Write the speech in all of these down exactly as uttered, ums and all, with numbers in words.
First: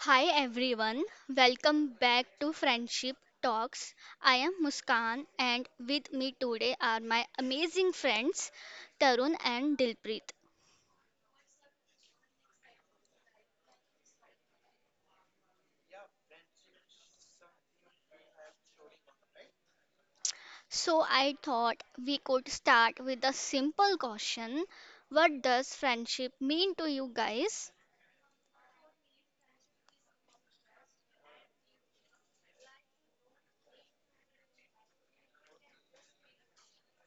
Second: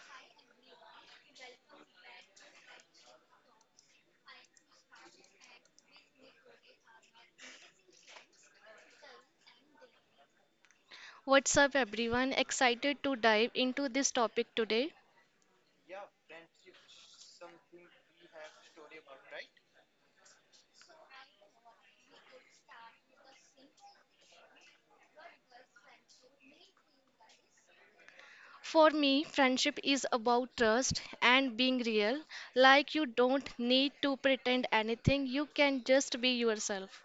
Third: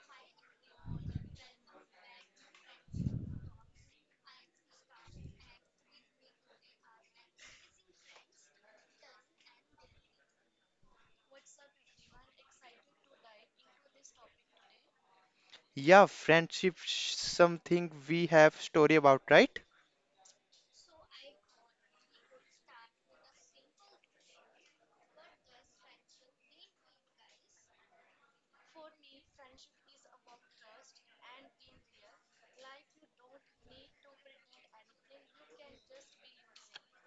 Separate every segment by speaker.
Speaker 1: Hi everyone, welcome back to Friendship Talks. I am Muskan and with me today are my amazing friends Tarun and Dilpreet.
Speaker 2: What's up, everyone? Excited to dive into this topic today.
Speaker 3: Yeah, friendship sh- something we have story about, right?
Speaker 1: So I thought we could start with a simple question. What does friendship mean to you guys?
Speaker 2: For me, friendship is about trust and being real. Like, you don't need to pretend anything, you can just be yourself.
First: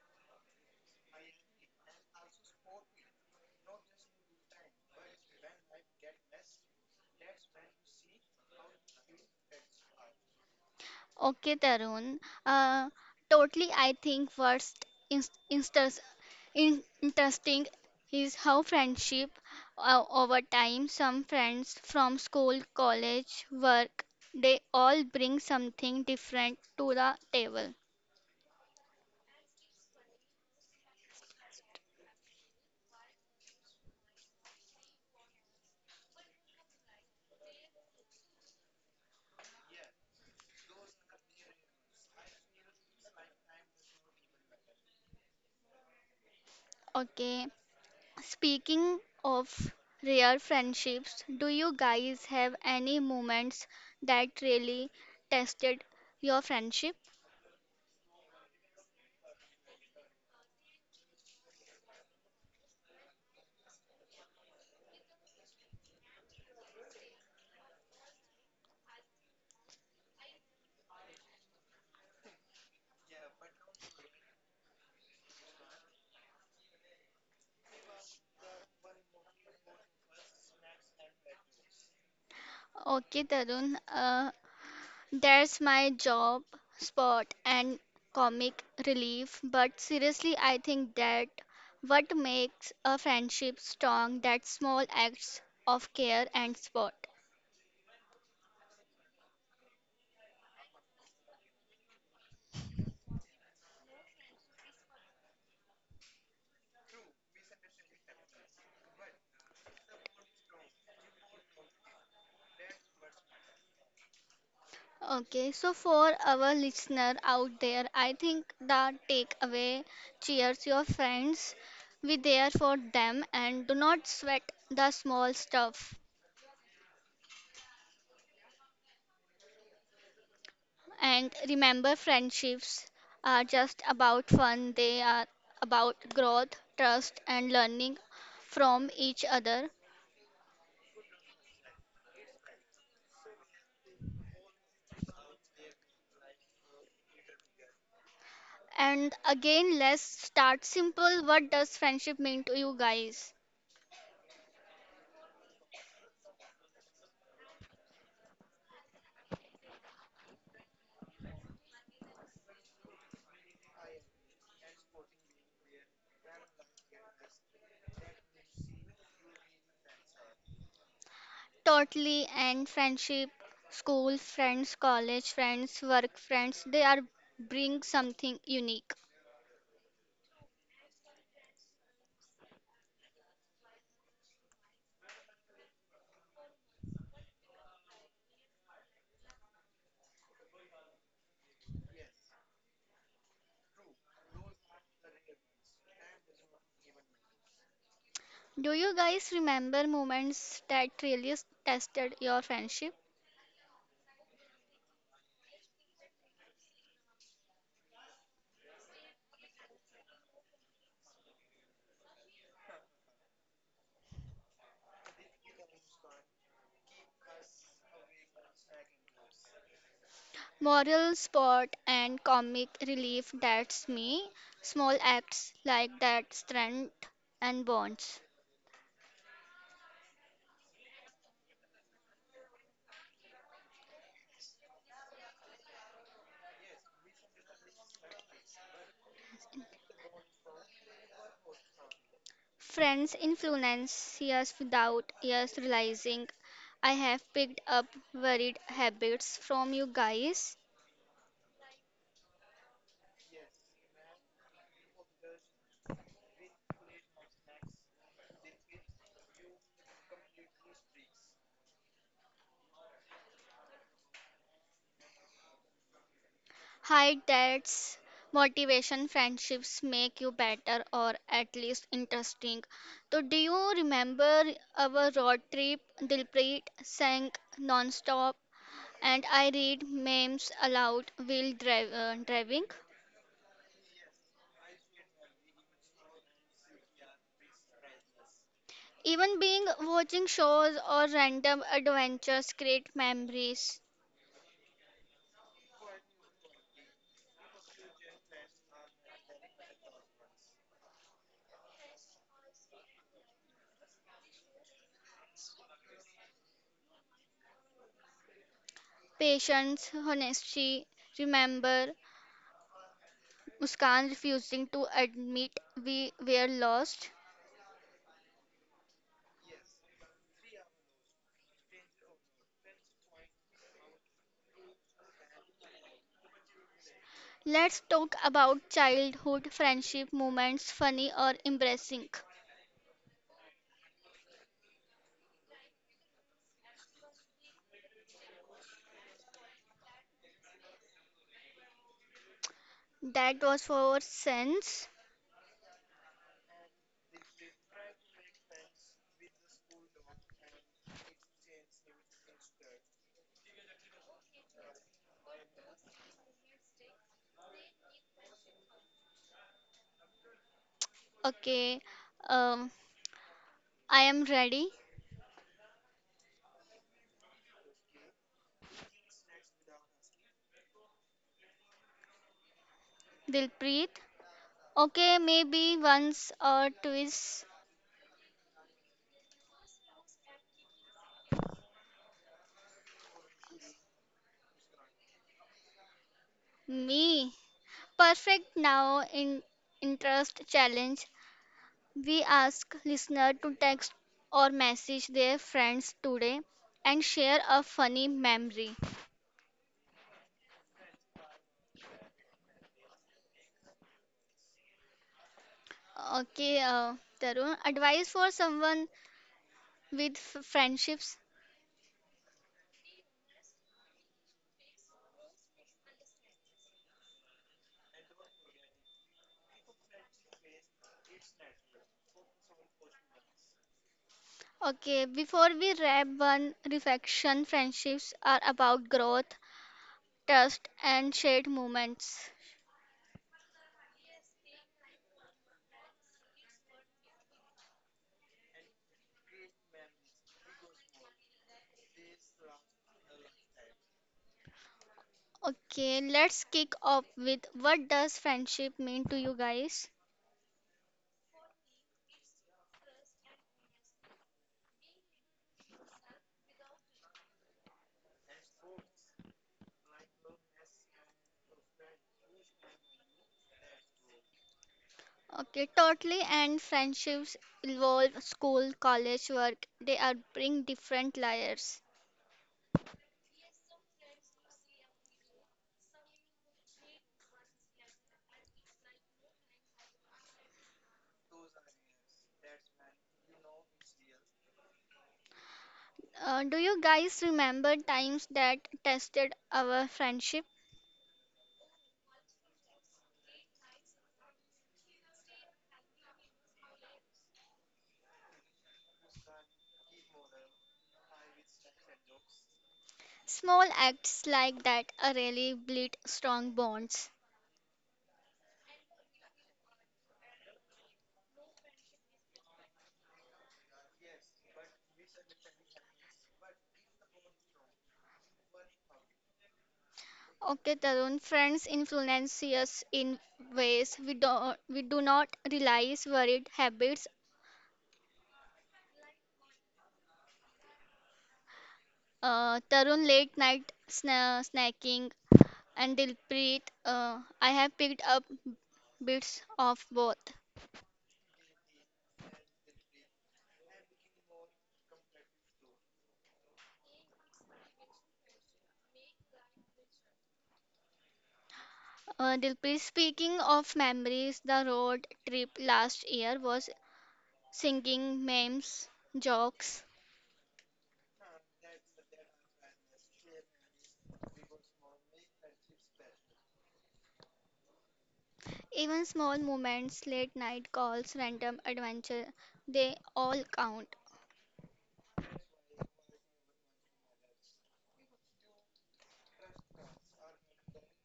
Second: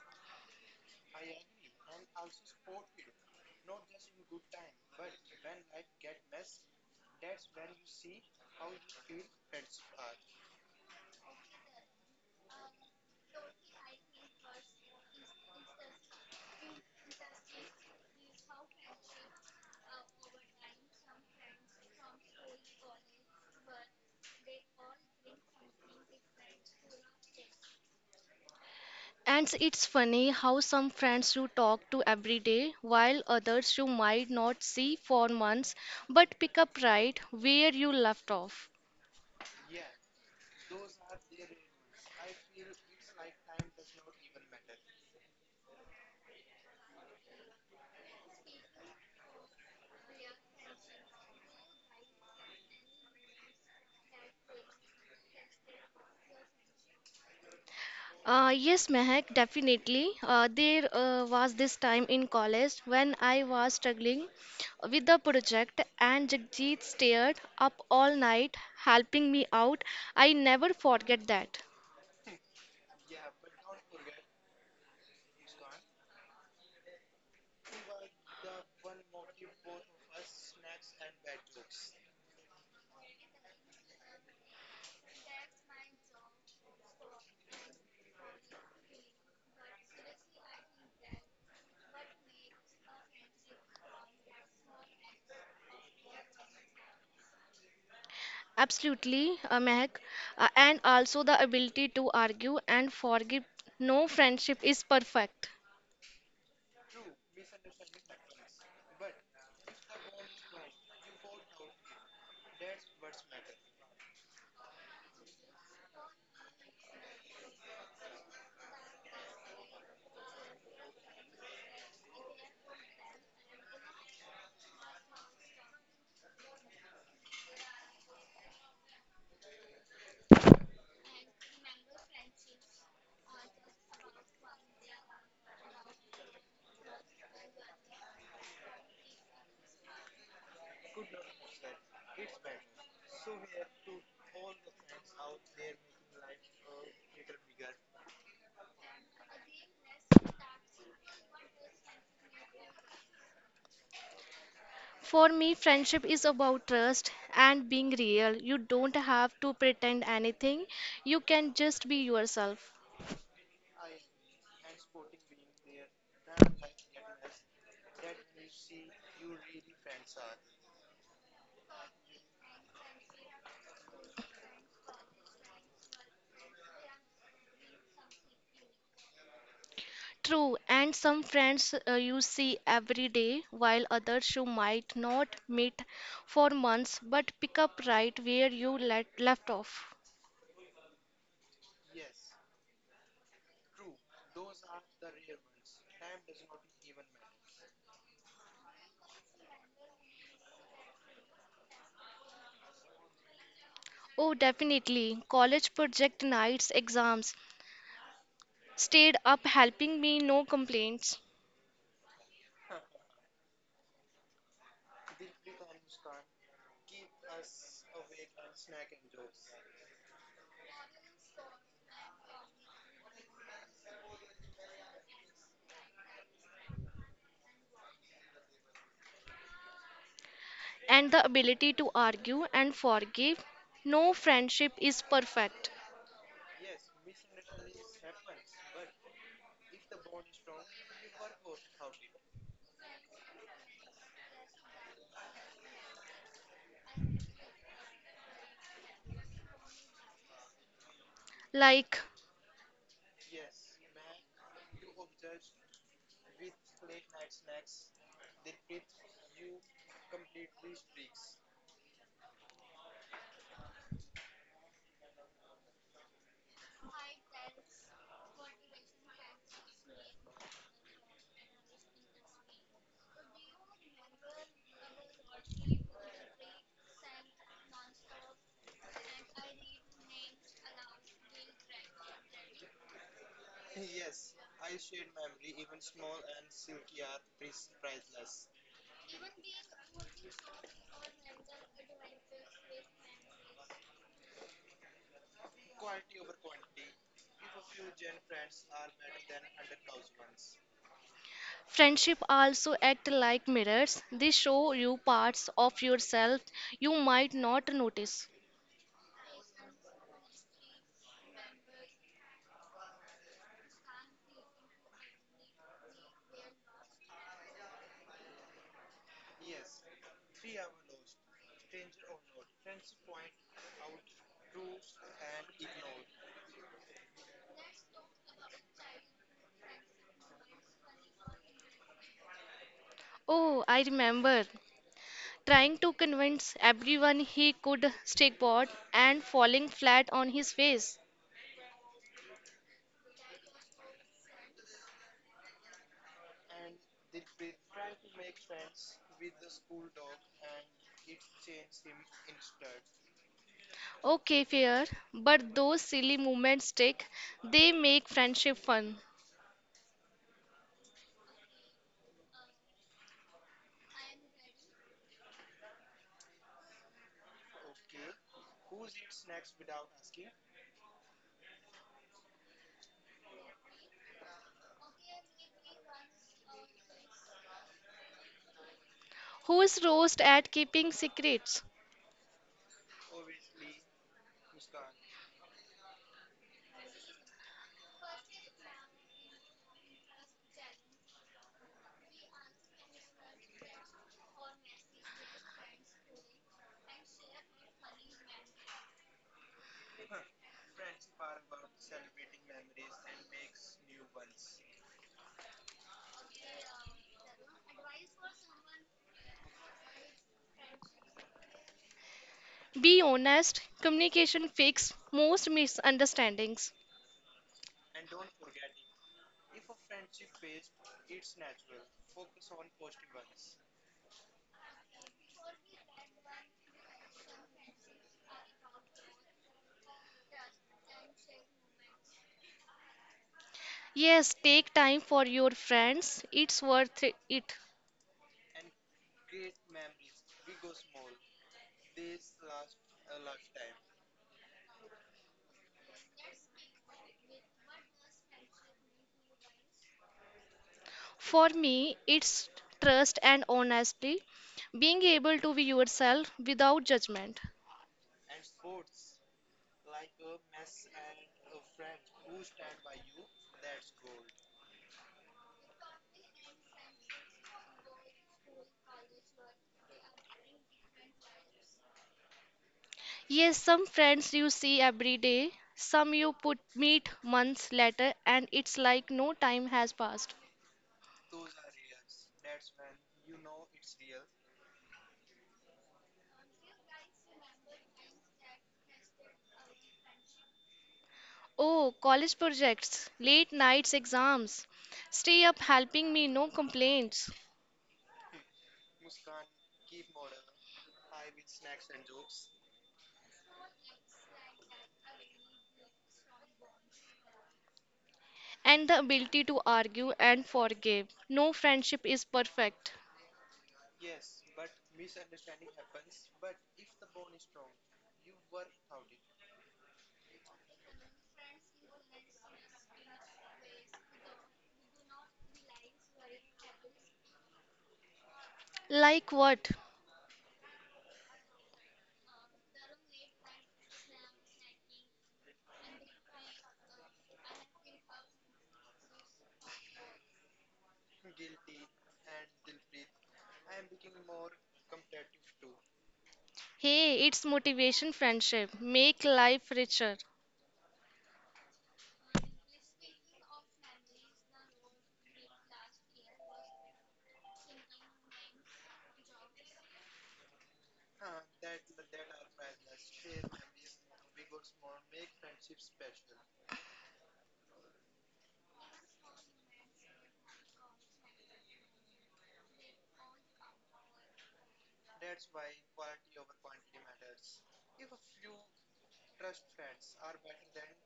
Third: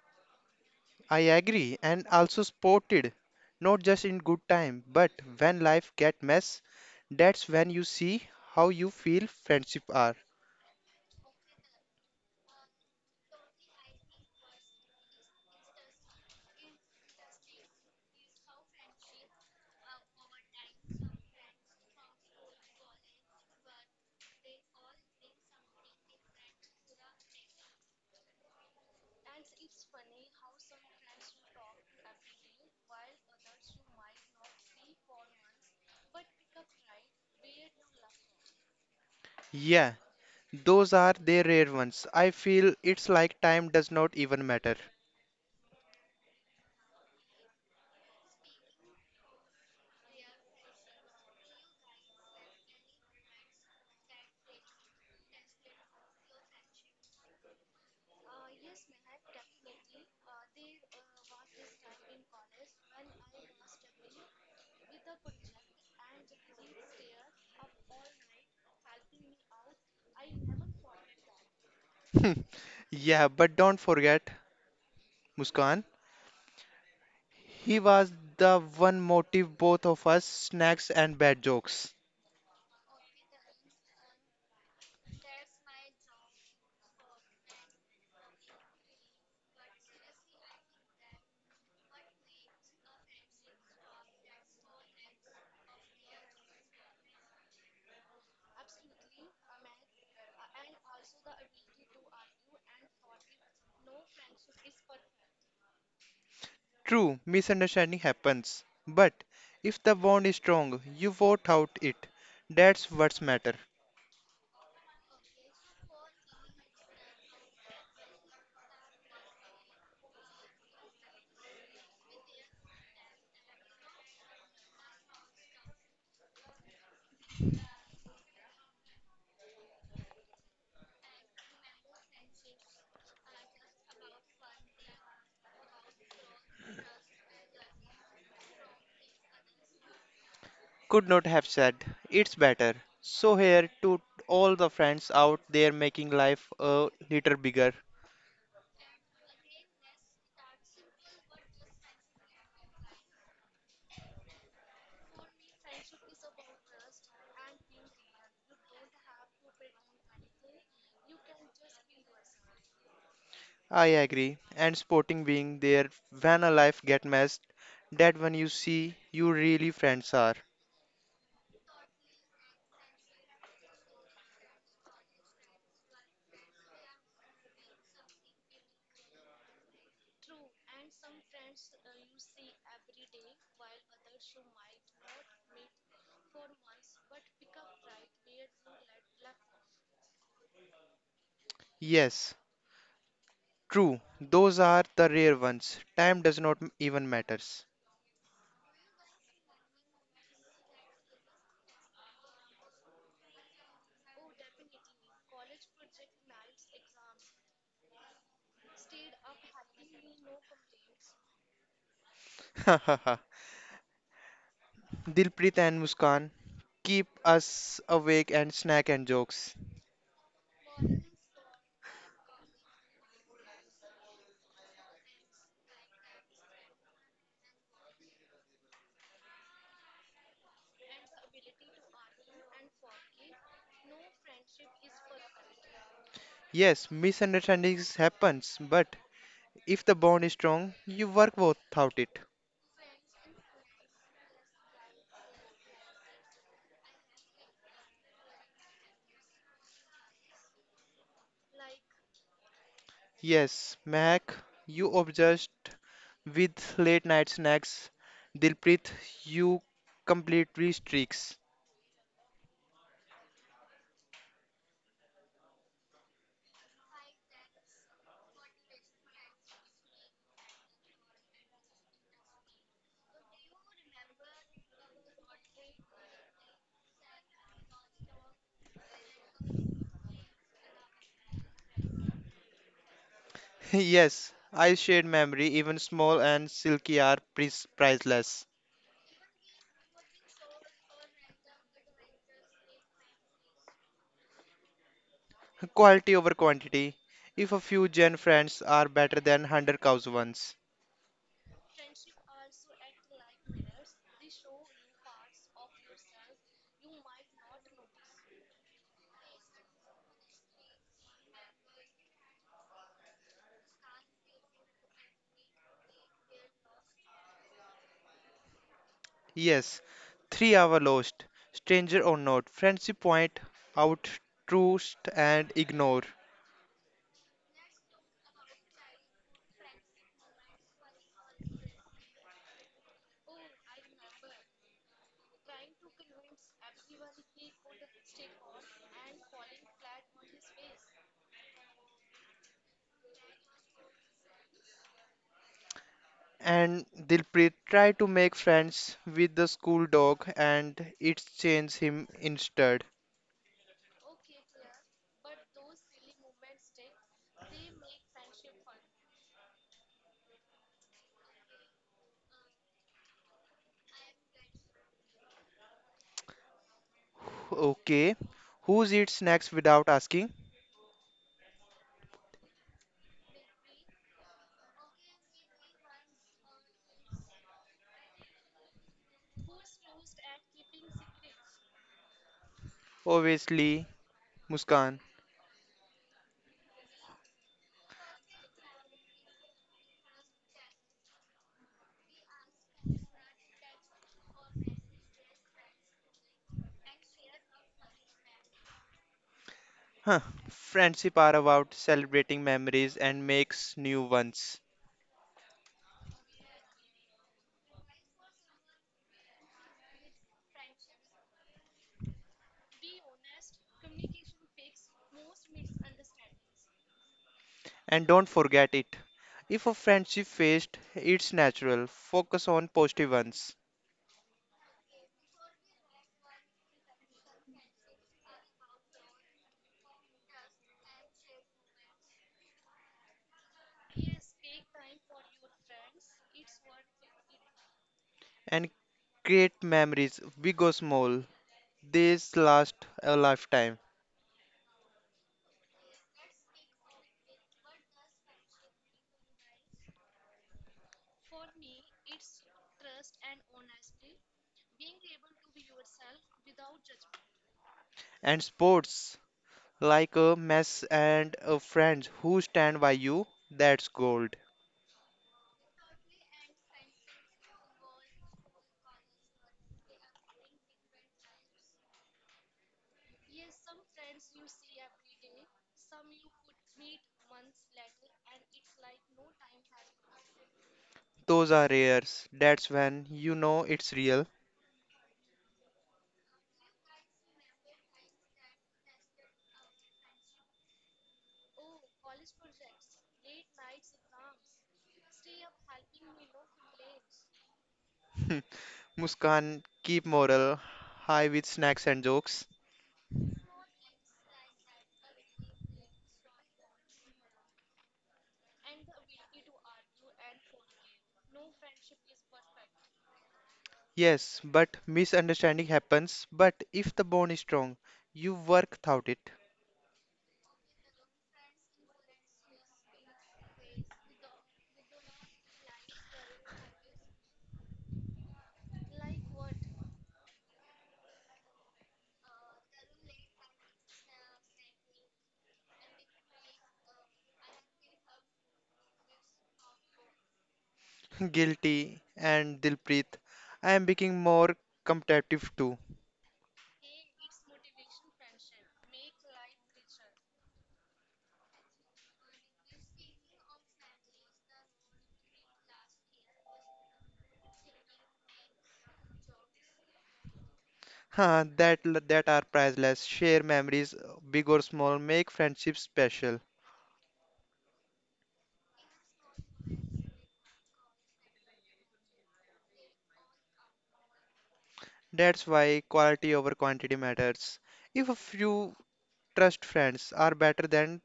Speaker 3: I agree, and also sported, not just in good time, but when life get mess, that's when you see how you feel friendship are.
Speaker 1: Okay Tarun, uh, totally I think first inst- instance In- Interesting is how friendship uh, over time, some friends from school, college, work, they all bring something different to the table.
Speaker 2: And it's funny how some friends you talk to every day, while others you might not see for months, but pick up right where you left off.
Speaker 3: Yeah, those are the rare ones. I feel it's like time does not even matter.
Speaker 1: Okay, speaking of rare friendships, do you guys have any moments that really tested your friendship?
Speaker 2: Uh, yes, Mehak, definitely. Uh, there uh, was this time in college when I was struggling with the project, and Jagjit stayed up all night helping me out. I never forget that.
Speaker 3: Yeah, but don't forget Muskan. He was the one motive both of us snacks and bad jokes.
Speaker 1: Okay, Tarun, uh, there's my job, sport, and comic relief. But seriously, I think that what makes a friendship strong that small acts of care and support.
Speaker 2: Absolutely, uh, Mehak. Uh, and also the ability to argue and forgive. No friendship is perfect.
Speaker 3: True, misunderstanding happens, but if the bond is strong, you vote out it. That's what's matter.
Speaker 1: Okay, so for our listener out there, I think the takeaway cheers your friends. Be there for them and do not sweat the small stuff. And remember, friendships are just about fun, they are about growth, trust, and learning from each other.
Speaker 3: Could not have said, it's better. So here to all the friends out there making life a little bigger.
Speaker 1: And again, let's start simple. What does friendship mean to you guys?
Speaker 2: For me, friendship is about trust and being real. You don't have to pretend anything, you can just be yourself.
Speaker 3: I agree, and sporting being there when a life get messed, that when you see you really friends are.
Speaker 1: Totally, and friendship, school friends, college friends, work friends, they are bring something unique.
Speaker 2: True, and some friends uh, you see every day, while others you might not meet for months but pick up right where you let, left off.
Speaker 3: Yes, true, those are the rare ones. Time does not even matters.
Speaker 1: Do you guys remember moments that really tested your friendship?
Speaker 2: Oh, definitely. College project nights, exams stayed up helping me, no complaints.
Speaker 3: Dilpreet and Muskan, keep us awake and snack and jokes.
Speaker 1: Moral support and comic relief that's me. Small acts like that strengthen and bonds.
Speaker 2: And the ability to argue and forgive. No friendship is perfect.
Speaker 3: Yes, misunderstandings happens, but if the bond is strong, you work without it.
Speaker 1: Friends influence us without us realizing. I have picked up varied habits from you guys.
Speaker 2: Like,
Speaker 3: Yes, Mac, you obsessed with late night snacks. Dilpreet, you completely streaks.
Speaker 1: Hide that's motivation friendships make you better or at least interesting. So do you remember our road trip? Dilpreet sang non-stop and I read memes aloud while dri- uh, driving.
Speaker 3: Yes, I shared memory, even small and silky are pris- priceless.
Speaker 1: Even being watching shows or random adventures create memories.
Speaker 3: Quality over quantity. If a few gen friends are better than one hundred cows ones.
Speaker 2: friendship also act like mirrors. They show you parts of yourself you might not notice.
Speaker 1: Patience, honesty, remember Muskan refusing to admit we were lost.
Speaker 3: Yes, three hour lost, stranger or not, friendship point out, trust and ignore.
Speaker 1: Let's talk about childhood friendship moments, funny or embarrassing.
Speaker 2: Oh, I remember trying to convince everyone he could stickboard and falling flat on his face.
Speaker 1: That was for sense.
Speaker 3: And Dilpreet tried to make friends with the school dog, and it changed him instead.
Speaker 2: Okay, fair, but those silly moments stick. They make friendship fun.
Speaker 1: Okay, um, I am ready.
Speaker 3: Okay, who's eats snacks without asking?
Speaker 1: Dilpreet, okay, maybe once or twice
Speaker 2: Who's roast at keeping secrets?
Speaker 3: Obviously, Muskan.
Speaker 1: me. Perfect now in interest challenge. We ask listener to text or message their friends today and share a funny memory.
Speaker 3: Huh. Friendship are about celebrating memories and makes new ones.
Speaker 1: Okay, uh, Tarun, advice for someone with f- friendships.
Speaker 2: Be honest, communication fix most misunderstandings.
Speaker 3: And don't forget it. If a friendship fails, it's natural. Focus on positive ones
Speaker 1: Okay, before we wrap one reflection, friendships are about growth, trust, and shared moments.
Speaker 2: Yes, take time for your friends. It's worth it.
Speaker 3: and create memories, big or small, these last a lifetime.
Speaker 1: Okay, let's kick off with what does friendship mean to you guys?
Speaker 2: For me, it's trust and honesty, being able to be yourself without judgment.
Speaker 3: And sports, like a mess and a friends who stand by you, that's gold.
Speaker 1: Okay, totally and friendships involve school, college, work. They are bring different layers.
Speaker 2: Yes, some friends you see every day, some you put meet months later, and it's like no time has passed.
Speaker 3: Those are rares. That's when you know it's real.
Speaker 1: Uh, do you guys remember times that tested our friendship?
Speaker 2: Oh, college projects, late nights exams, stay up helping me, no complaints,
Speaker 3: Muskan, keep moral high with snacks and jokes.
Speaker 1: Small acts like that are really build strong bonds.
Speaker 2: and the ability to argue and forgive. No friendship is perfect.
Speaker 3: Yes, but misunderstanding happens. But if the bond is strong, you work without it.
Speaker 1: Okay, Tarun, friends influence us in ways we don't we do not realize. Worried habits
Speaker 2: Like what?
Speaker 1: uh, Tarun late night sna- snacking, and Dilpreet. Uh, I have picked up bits of both.
Speaker 3: Guilty, and Dilpreet, I am becoming more competitive too.
Speaker 2: Hey, it's motivation friendship. Make life richer.
Speaker 1: Uh, Dilpreet, speaking of memories, the road trip last year was singing memes, jokes,
Speaker 3: Huh, that l- that are priceless. Share memories, uh, big or small, make friendships special.
Speaker 1: even small moments, late night calls, random adventure, they all count.
Speaker 3: That's why quality over quantity matters. If a few trust friends are better than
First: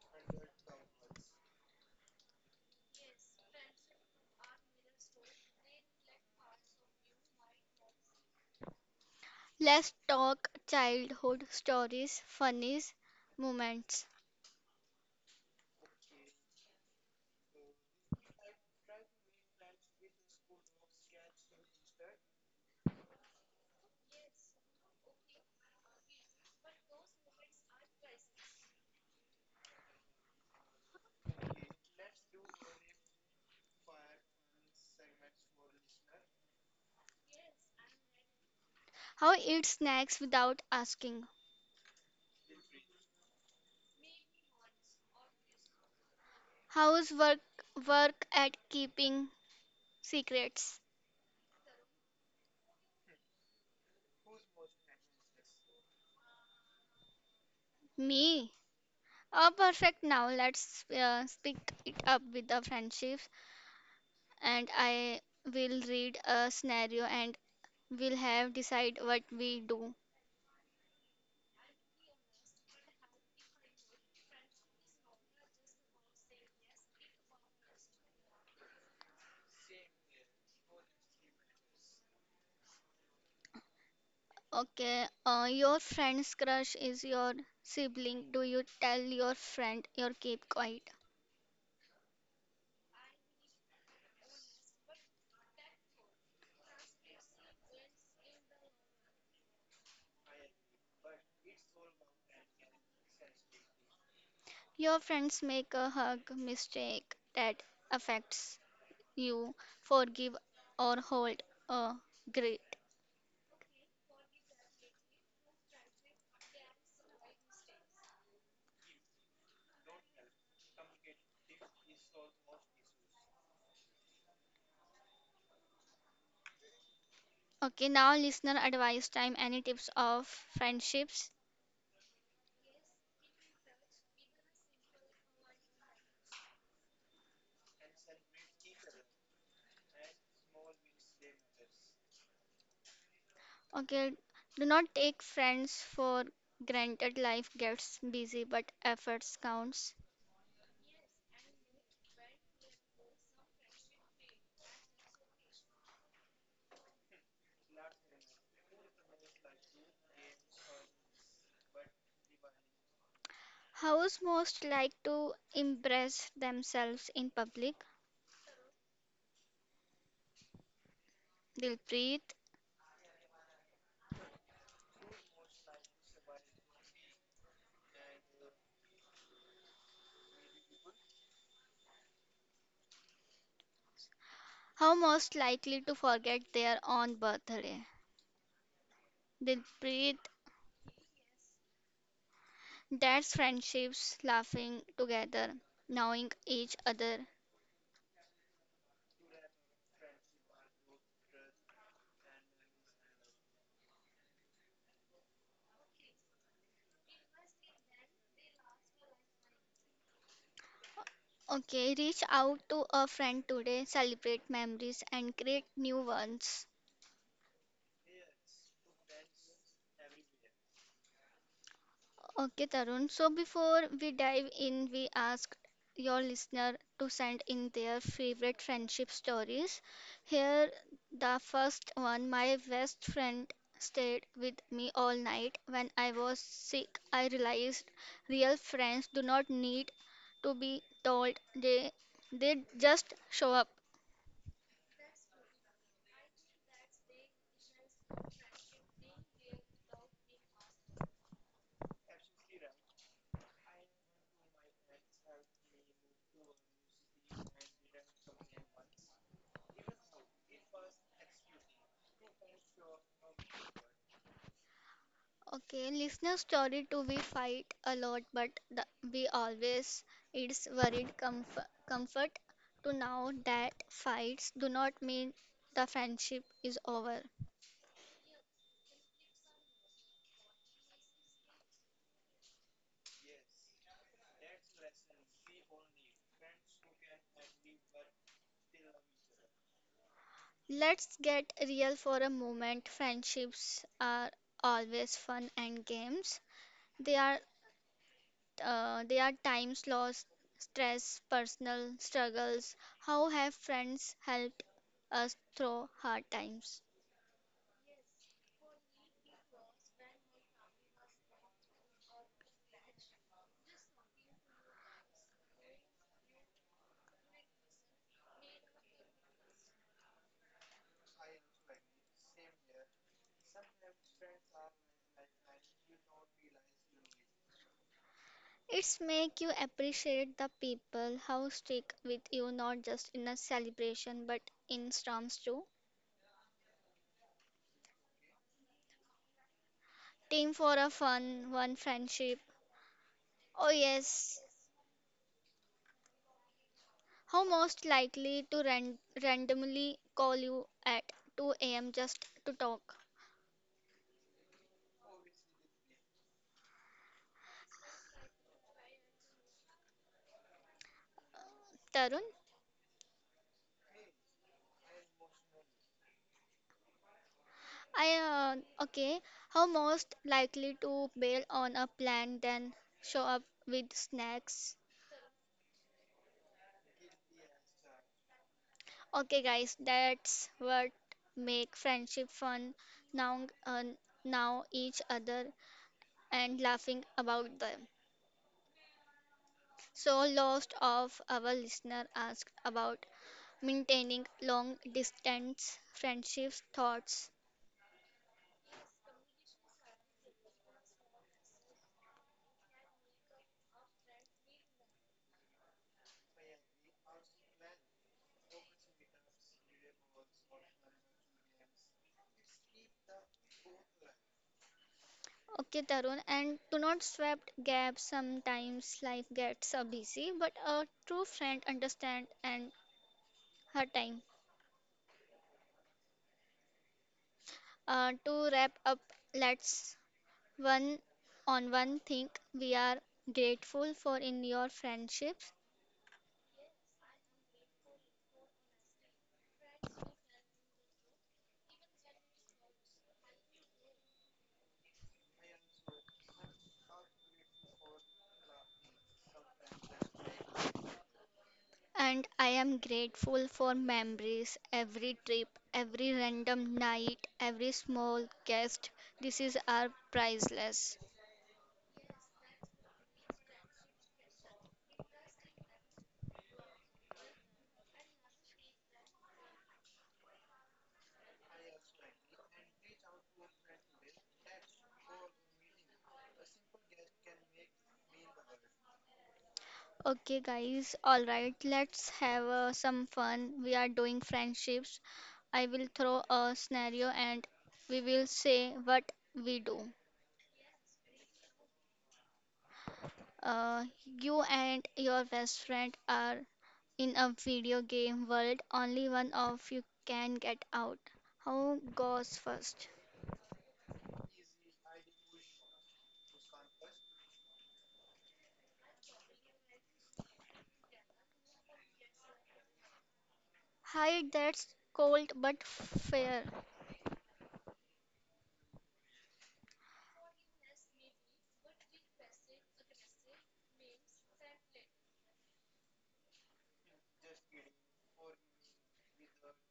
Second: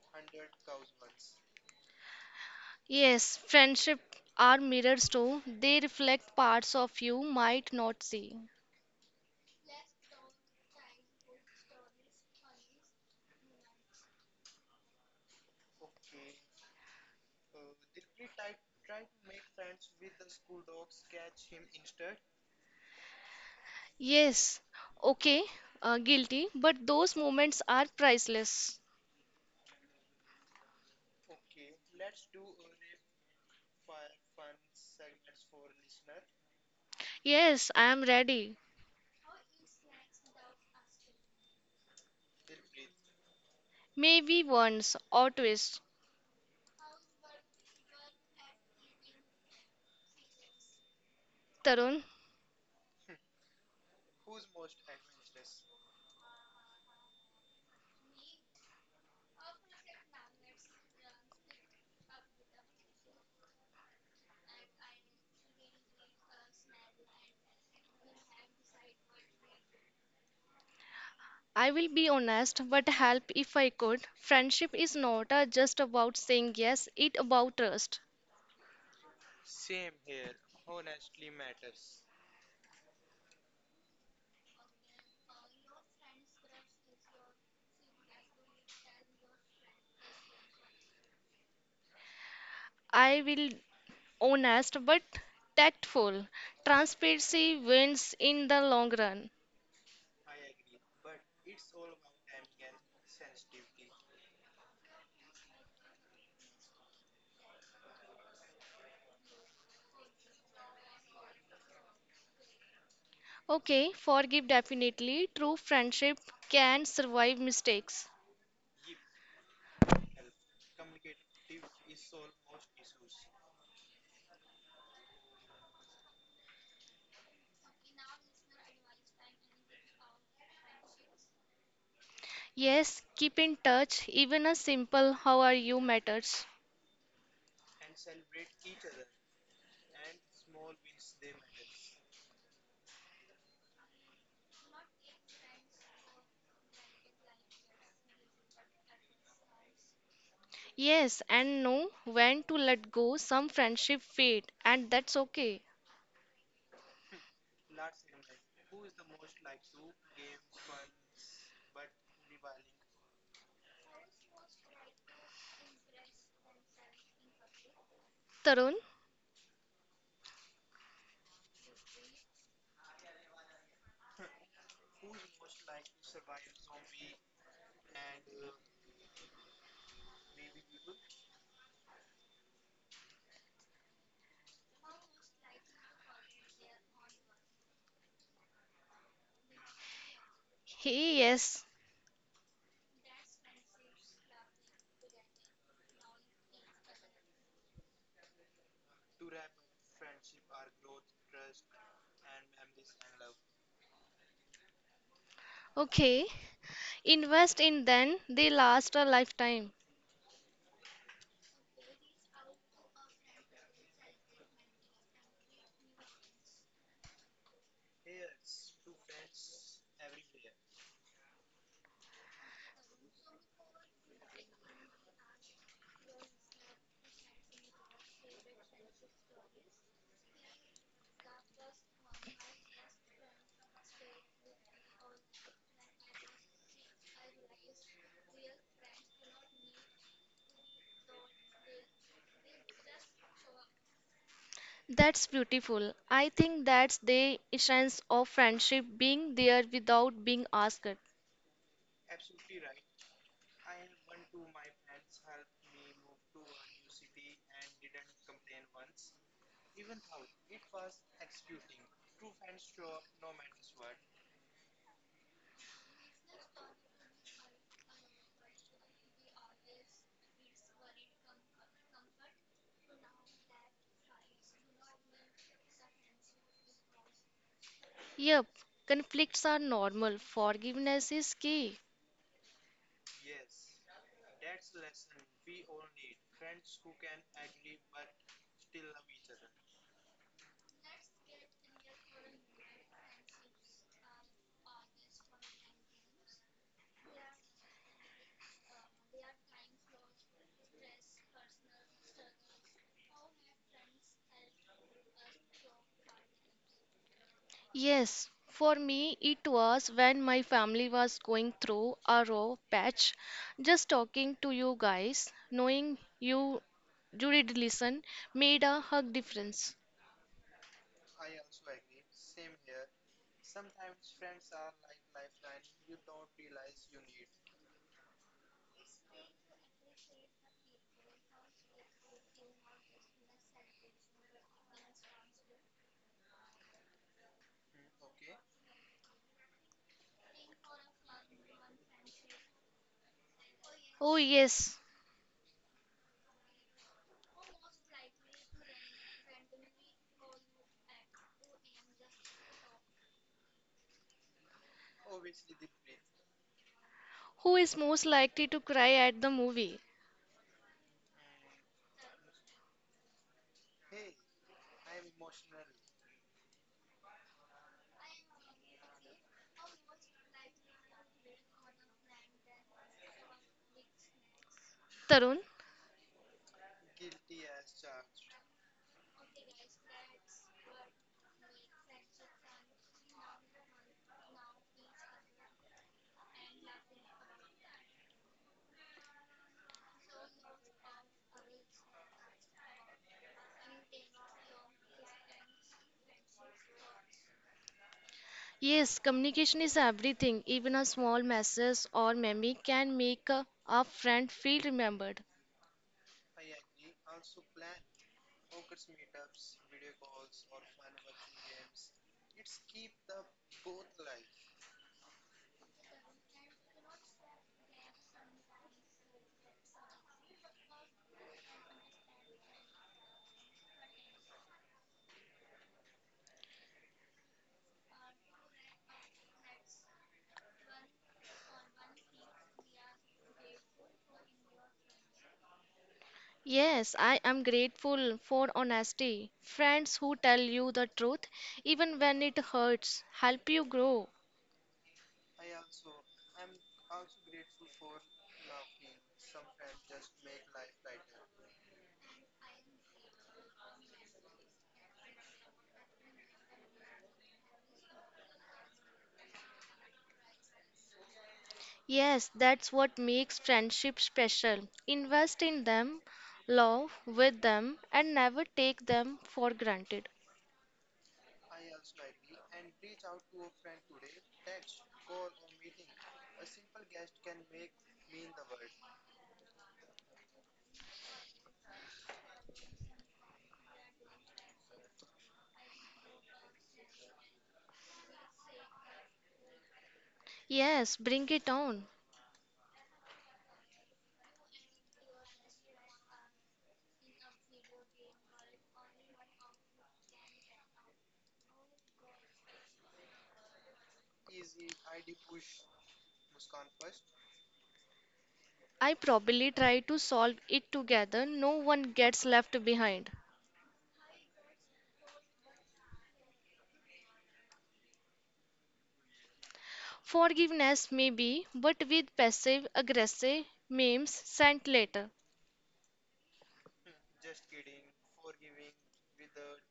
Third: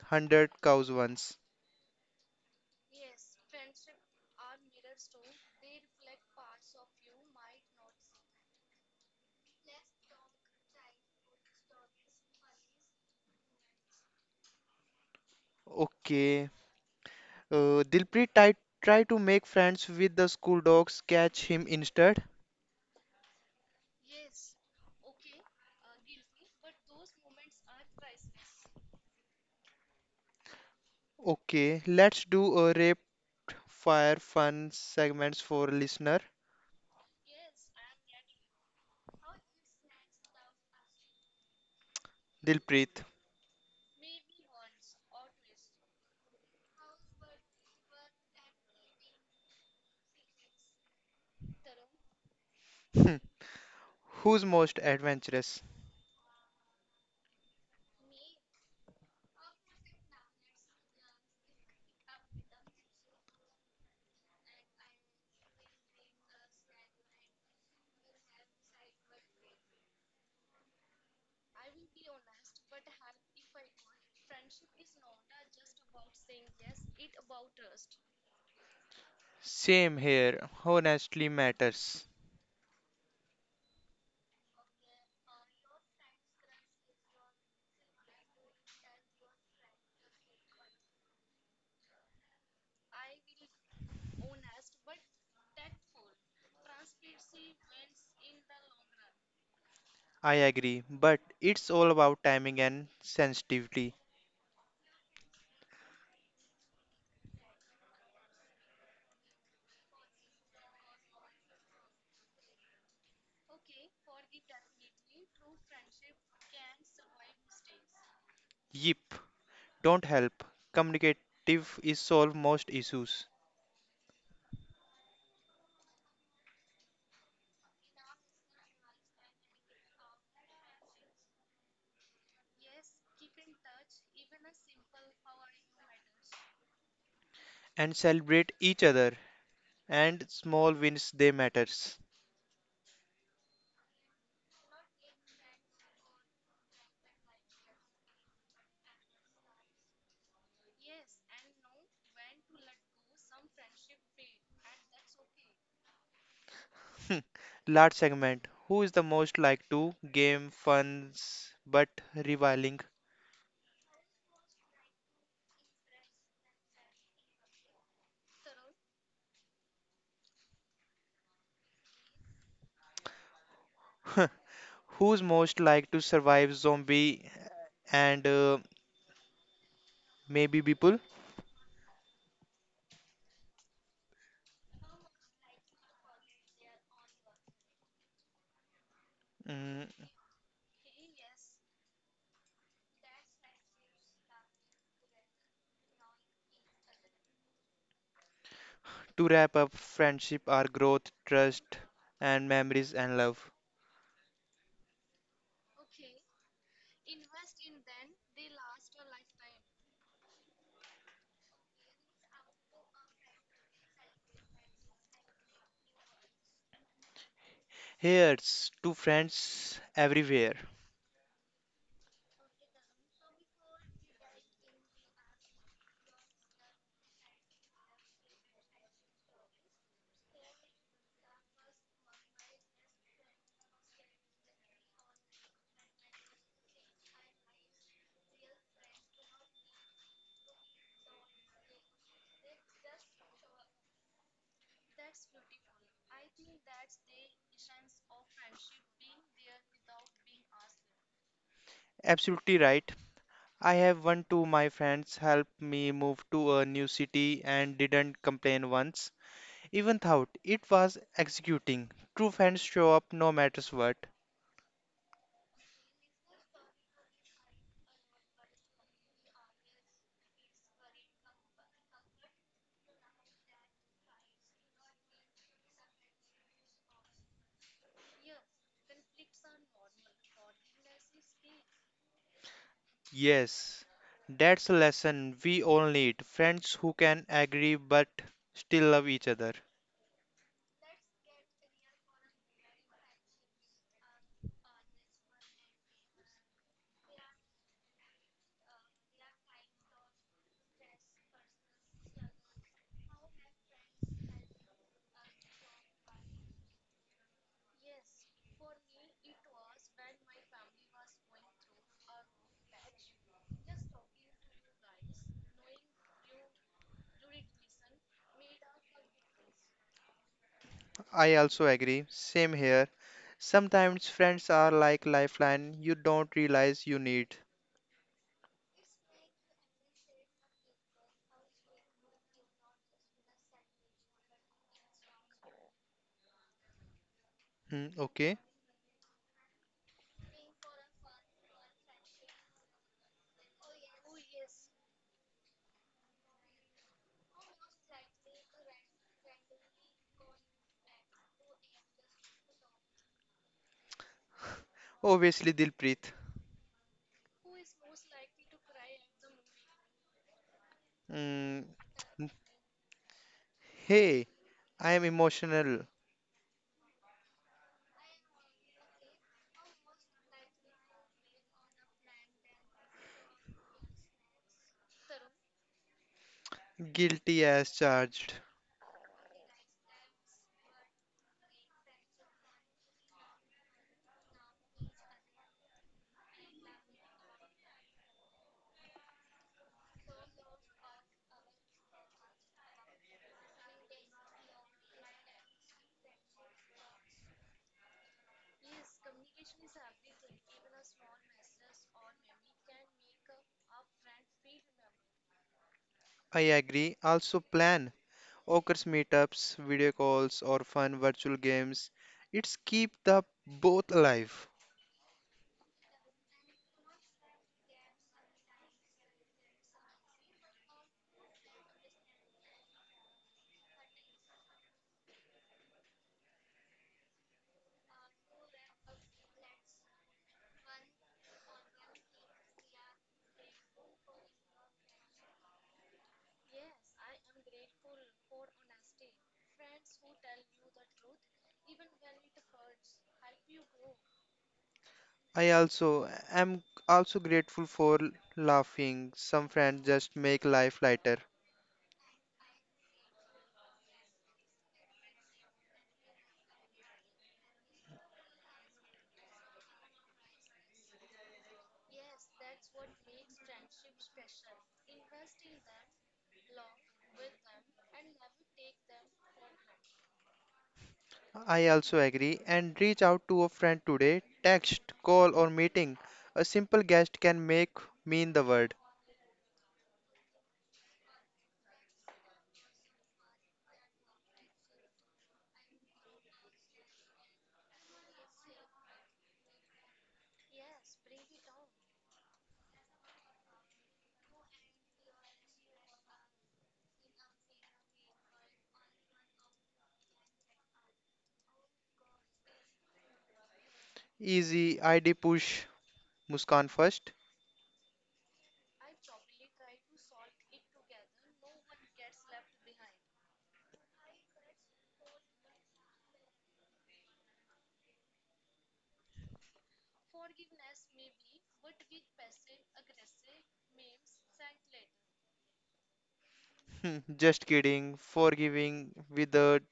Speaker 3: hundred cows ones.
Speaker 2: Yes, friendship are mirrors too. They reflect parts of you might not see.
Speaker 1: Let's talk childhood stories, funnies, moments.
Speaker 3: Okay. Uh, Dilpreet tried try to make friends with the school dogs. Catch him instead.
Speaker 2: Yes, okay, uh, guilty, but those moments are priceless.
Speaker 3: Okay. Let's do a rapid fire fun segments for listener.
Speaker 2: Yes, I am ready.
Speaker 1: How eat snacks without asking?
Speaker 3: Dilpreet.
Speaker 2: Maybe once or twice.
Speaker 1: How's work work at keeping secrets?
Speaker 2: Tarun,
Speaker 3: Who's most adventurous?
Speaker 1: Me? Oh, perfect. Now let's uh, speak it up with the friendships, and I will read a scenario, and we'll have decide what we do.
Speaker 2: I will be honest, but help if I could. Friendship is not uh, just about saying yes, it about trust.
Speaker 3: Same here, honestly matters.
Speaker 1: Okay. Uh, your friend's crush is your sibling. Do you tell your friend or keep quiet?
Speaker 2: I will honest, but tactful. Transparency wins in the long run.
Speaker 3: I agree, but it's all about timing and sensitivity.
Speaker 1: Your friends make a hug mistake that affects you. Forgive or hold a grudge.
Speaker 2: Okay, forgive definitely. True friendship can survive mistakes.
Speaker 3: Yip, don't help. Communicative is solve most issues
Speaker 1: Okay, now listener advice time. Any tips of friendships?
Speaker 2: Yes, keep in touch. Even a simple how are you matters.
Speaker 3: and celebrate each other and small wins they matters.
Speaker 1: Okay, do not take friends for granted. Life gets busy, but efforts counts.
Speaker 2: Yes, and know when to let go. Some friendship fade, and that's okay.
Speaker 3: Hmm. Large segment. Who is the most like to game funs but reviling?
Speaker 1: Hows most like to impress themselves in public?
Speaker 2: Tarun?
Speaker 1: Dilpreet.
Speaker 3: Huh. Who's most like to survive zombie and uh, maybe people?
Speaker 1: How most likely to forget their own birthday?
Speaker 3: Mm.
Speaker 1: Dilpreet.
Speaker 2: Hey, yes.
Speaker 1: That's friendships, laughing together, knowing each other.
Speaker 3: To wrap up, friendship are growth, trust, and memories and love.
Speaker 2: Okay. Invest in them, they last a lifetime.
Speaker 1: Okay, reach out to a friend today, celebrate memories and create new ones.
Speaker 3: Here's to friends everywhere.
Speaker 1: Okay, Tarun. So before we dive in, we asked your listener to send in their favorite friendship stories. Here, the first one my best friend stayed with me all night when I was sick. I realized real friends do not need to be told, they, they just show up.
Speaker 2: That's beautiful. I think that's the essence of friendship being there without being asked.
Speaker 3: Absolutely right. I have one, to my friends helped me move to a new city and didn't complain once. Even thought it was executing. True friends show up no matters what.
Speaker 1: Okay, listener story too. We fight a lot, but the, we always it's worried comfort, comfort to know that fights do not mean the friendship is over.
Speaker 2: Yep, conflicts are normal. Forgiveness is key.
Speaker 3: Yes, that's a lesson we all need. Friends who can agree but still love each other.
Speaker 1: Let's get real for a moment. Friendships are always fun and games. They are uh, they are times lost, stress, personal struggles. How have friends helped us through hard times?
Speaker 2: Yes, for me, it was when my family was going through a rough patch. Just talking to you guys, knowing you, you did listen, made a hug difference.
Speaker 3: I also agree. Same here. Sometimes friends are like lifeline you don't realize you need.
Speaker 1: It's make you appreciate the people how stick with you not just in a celebration but in storms too.
Speaker 3: Hmm, okay.
Speaker 1: Team for a fun one friendship. Oh
Speaker 2: Oh,
Speaker 1: yes.
Speaker 2: yes.
Speaker 1: How most likely to ran- randomly call you at two a m just to talk.
Speaker 3: Obviously, Dilpreet.
Speaker 2: Who is most likely to cry at the movie?
Speaker 3: Mm,
Speaker 1: Tarun,
Speaker 3: hey, I am emotional.
Speaker 1: I uh, okay. How most likely to bail on a plan then show up with snacks?
Speaker 2: Tarun?
Speaker 3: Guilty as charged.
Speaker 1: Okay, guys, that's what make friendship fun. Now, uh, now each other and laughing about them. So, most of our listener asked about maintaining long distance friendships thoughts.
Speaker 2: Yes, communication is everything. Even a small message or meme can make a, a friend feel remembered.
Speaker 3: I agree. Also plan. Occurs meetups, video calls, or fun virtual games. It's keep the both alive.
Speaker 1: Okay, Tarun, and do not sweep gaps. Sometimes life gets uh, busy, but a true friend understands and her time. Uh, to wrap up, let's one on one thing we are grateful for in your friendships,
Speaker 2: Yes, I am grateful for honesty. Friends who tell you the truth, even when it hurts, help you grow.
Speaker 3: I also am also grateful for laughing. Some friends just make life lighter.
Speaker 1: and I am grateful for memories, every trip, every random night, every small guest. This is our priceless.
Speaker 2: Yes, that's what makes friendship special. Invest in them, love with them, and never take them for granted.
Speaker 3: I also agree, and reach out to a friend today. Text, call, or meeting. A simple guest can make mean the word.
Speaker 1: Okay, guys, all right, let's have uh, some fun. We are doing friendships. I will throw a scenario and we will say what we do.
Speaker 2: Yes, bring it on.
Speaker 1: Uh, you and your best friend are in a video game world, only one of you can get out. Who goes first?
Speaker 3: Easy I D push Muskan first.
Speaker 2: I probably try to solve it together. No one gets left behind.
Speaker 1: Hi, that's cold but fair.
Speaker 2: Forgiveness, maybe, but with passive aggressive memes sent later.
Speaker 3: Hmm, just kidding. Forgiving with the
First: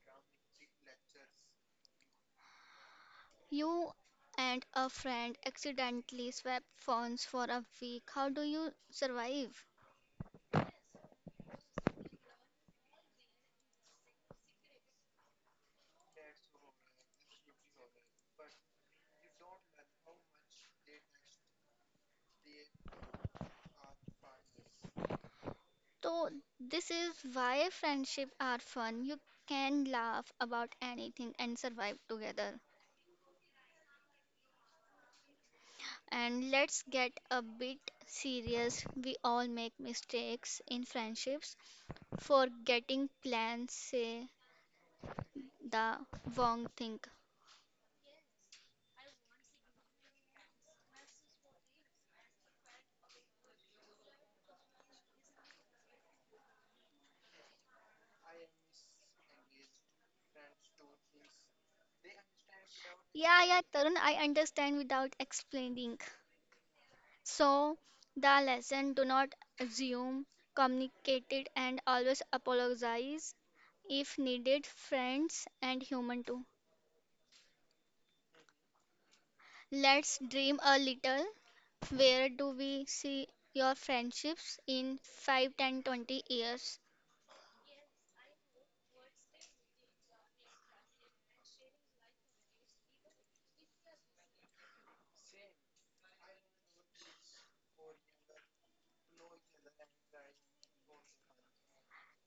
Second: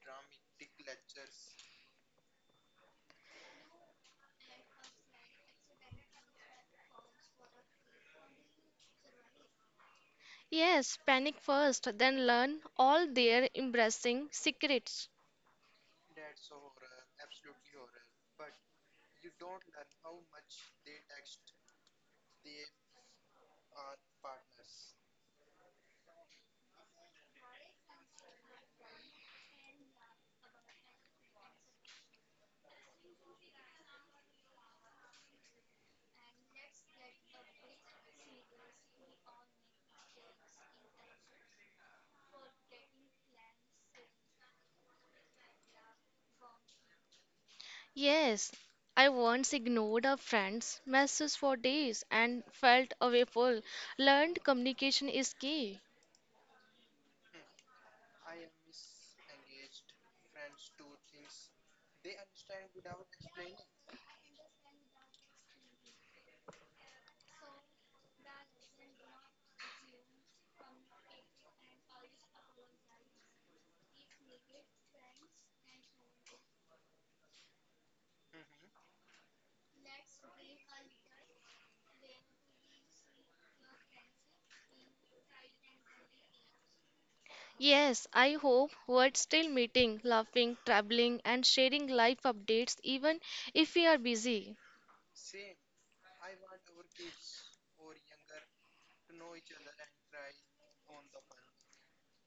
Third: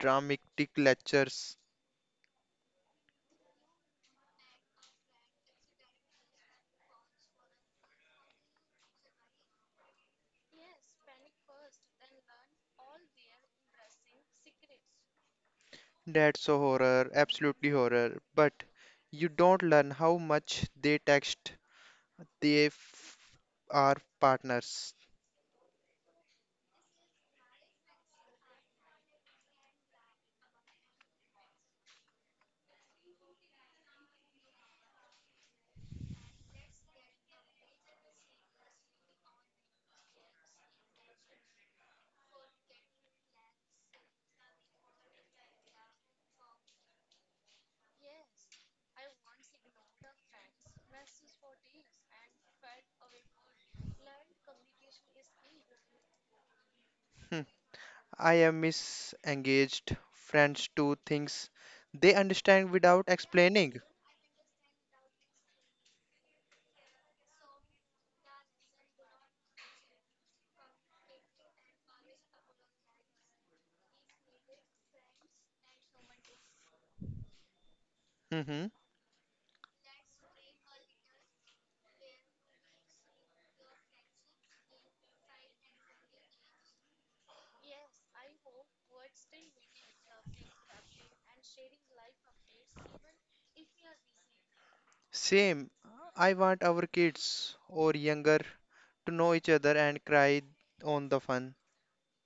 Speaker 3: dramatic lectures.
Speaker 1: You and a friend accidentally swapped phones for a week. How do you survive?
Speaker 2: Yes, panic first, then learn all their embarrassing secrets.
Speaker 3: That's a horror, absolutely horror. But you don't learn how much they text. They f- are partners.
Speaker 1: So, this is why friendships are fun. You can laugh about anything and survive together. And let's get a bit serious. We all make mistakes in friendships. For getting plans say the wrong thing.
Speaker 2: Yes, I once ignored a friend's messages for days and felt awful. Learned communication is key.
Speaker 3: I am misengaged. Friends do things they understand without
Speaker 1: Yeah, yeah,
Speaker 3: explaining.
Speaker 1: Tarun, I understand without explaining. So, the lesson do not assume, communicate it, and always apologize if needed, friends and human too.
Speaker 3: Hmm.
Speaker 1: Let's dream a little. Where do we see your friendships in five, ten, twenty years?
Speaker 2: Yes, I hope we're still meeting, laughing, traveling, and sharing life updates even if we are busy.
Speaker 3: Same. I want our kids or younger to know each other and cry on the fun.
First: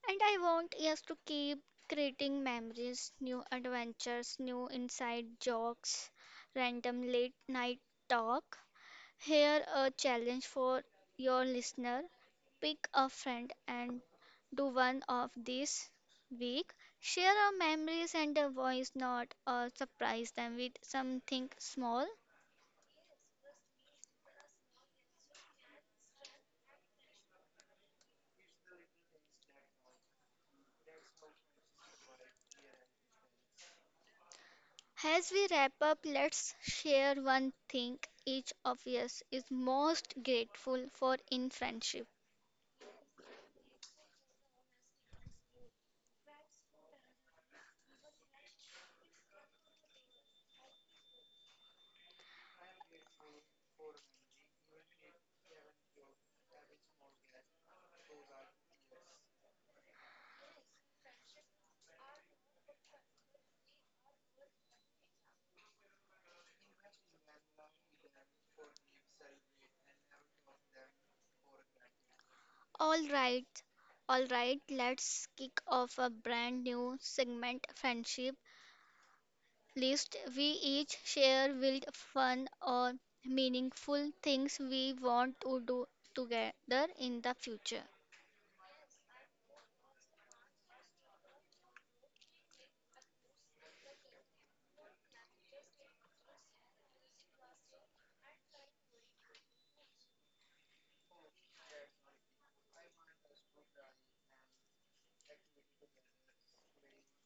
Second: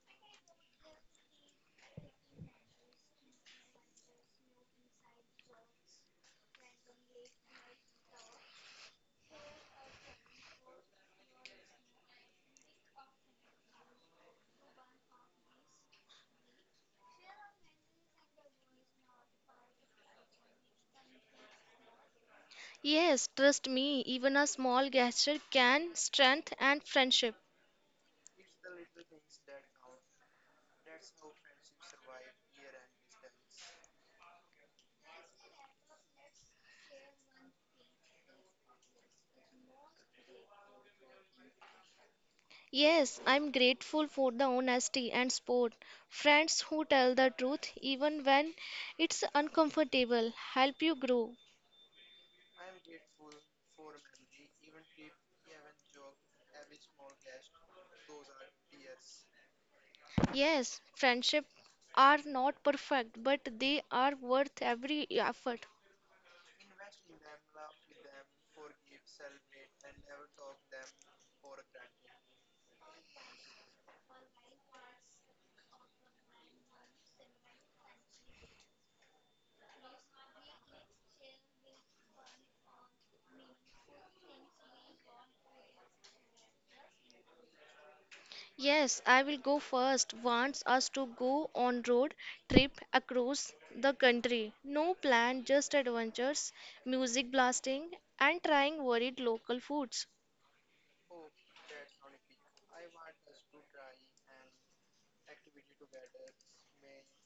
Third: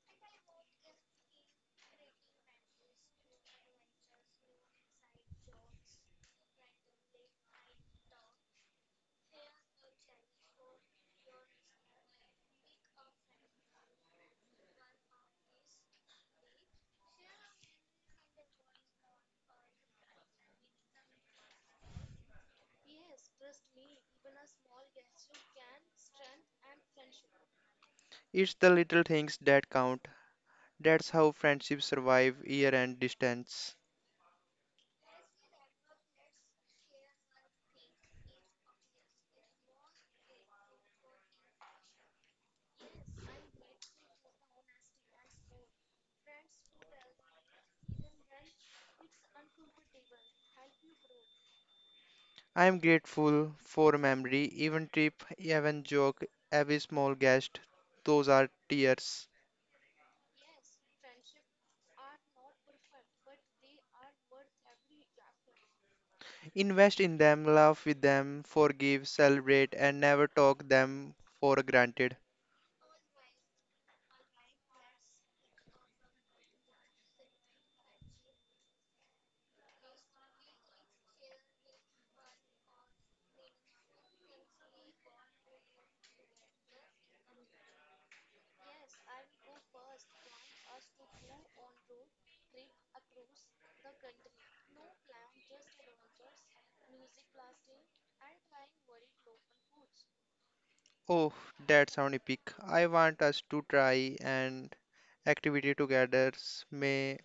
Speaker 1: And I want us to keep creating memories, new adventures, new inside jokes, random late night talk. Here a challenge for your listener. Pick a friend and do one of these week. Share our memories and a voice note or surprise them with something small.
Speaker 2: Yes, trust me, even a small gesture can strengthen and friendship.
Speaker 3: It's the little things that count. That's how friendships survive year and distance.
Speaker 1: As we wrap up, let's share one thing each of us is most grateful for in friendship.
Speaker 2: Yes, I'm grateful for the honesty and sport. Friends who tell the truth even when it's uncomfortable help you grow.
Speaker 3: I am grateful for memory, even trip, even joke, every small guest. Those are tears.
Speaker 2: Yes, friendship are not perfect, but they are worth every effort.
Speaker 3: Invest in them, laugh with them, forgive, celebrate, and never talk them for granted.
Speaker 1: All right, all right, let's kick off a brand new segment friendship list. We each share wild fun or meaningful things we want to do together in the future.
Speaker 2: Yes, I will go first. Wants us to go on road trip across the country. No plan, just adventures, music blasting, and trying varied local foods.
Speaker 3: Oh, that sound epic. I want us to try an activity together, may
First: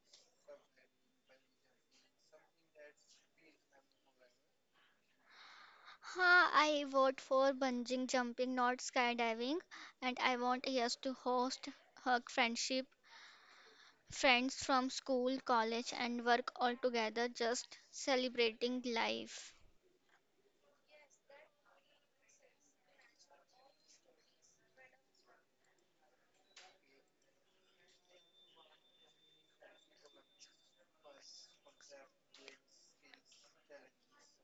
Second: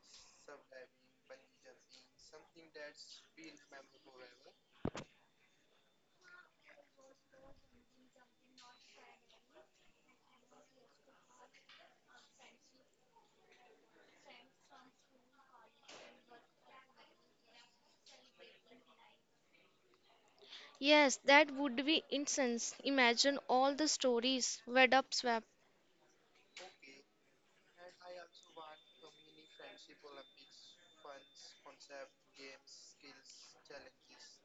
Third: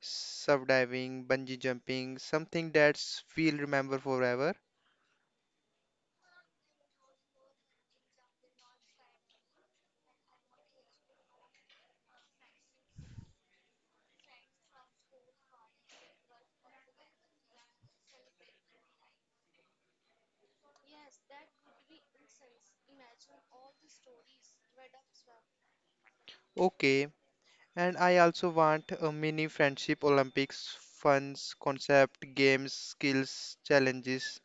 Speaker 3: subdiving, bungee jumping, something that's we'll remember forever.
Speaker 1: Huh, I vote for bungee jumping, not skydiving, and I want yes to host her friendship friends from school, college, and work all together, just celebrating life.
Speaker 2: Yes, that would be incense. Imagine all the stories Wed Up Swap.
Speaker 3: Okay, and I also want a mini friendship Olympics, funs, concept, games, skills, challenges.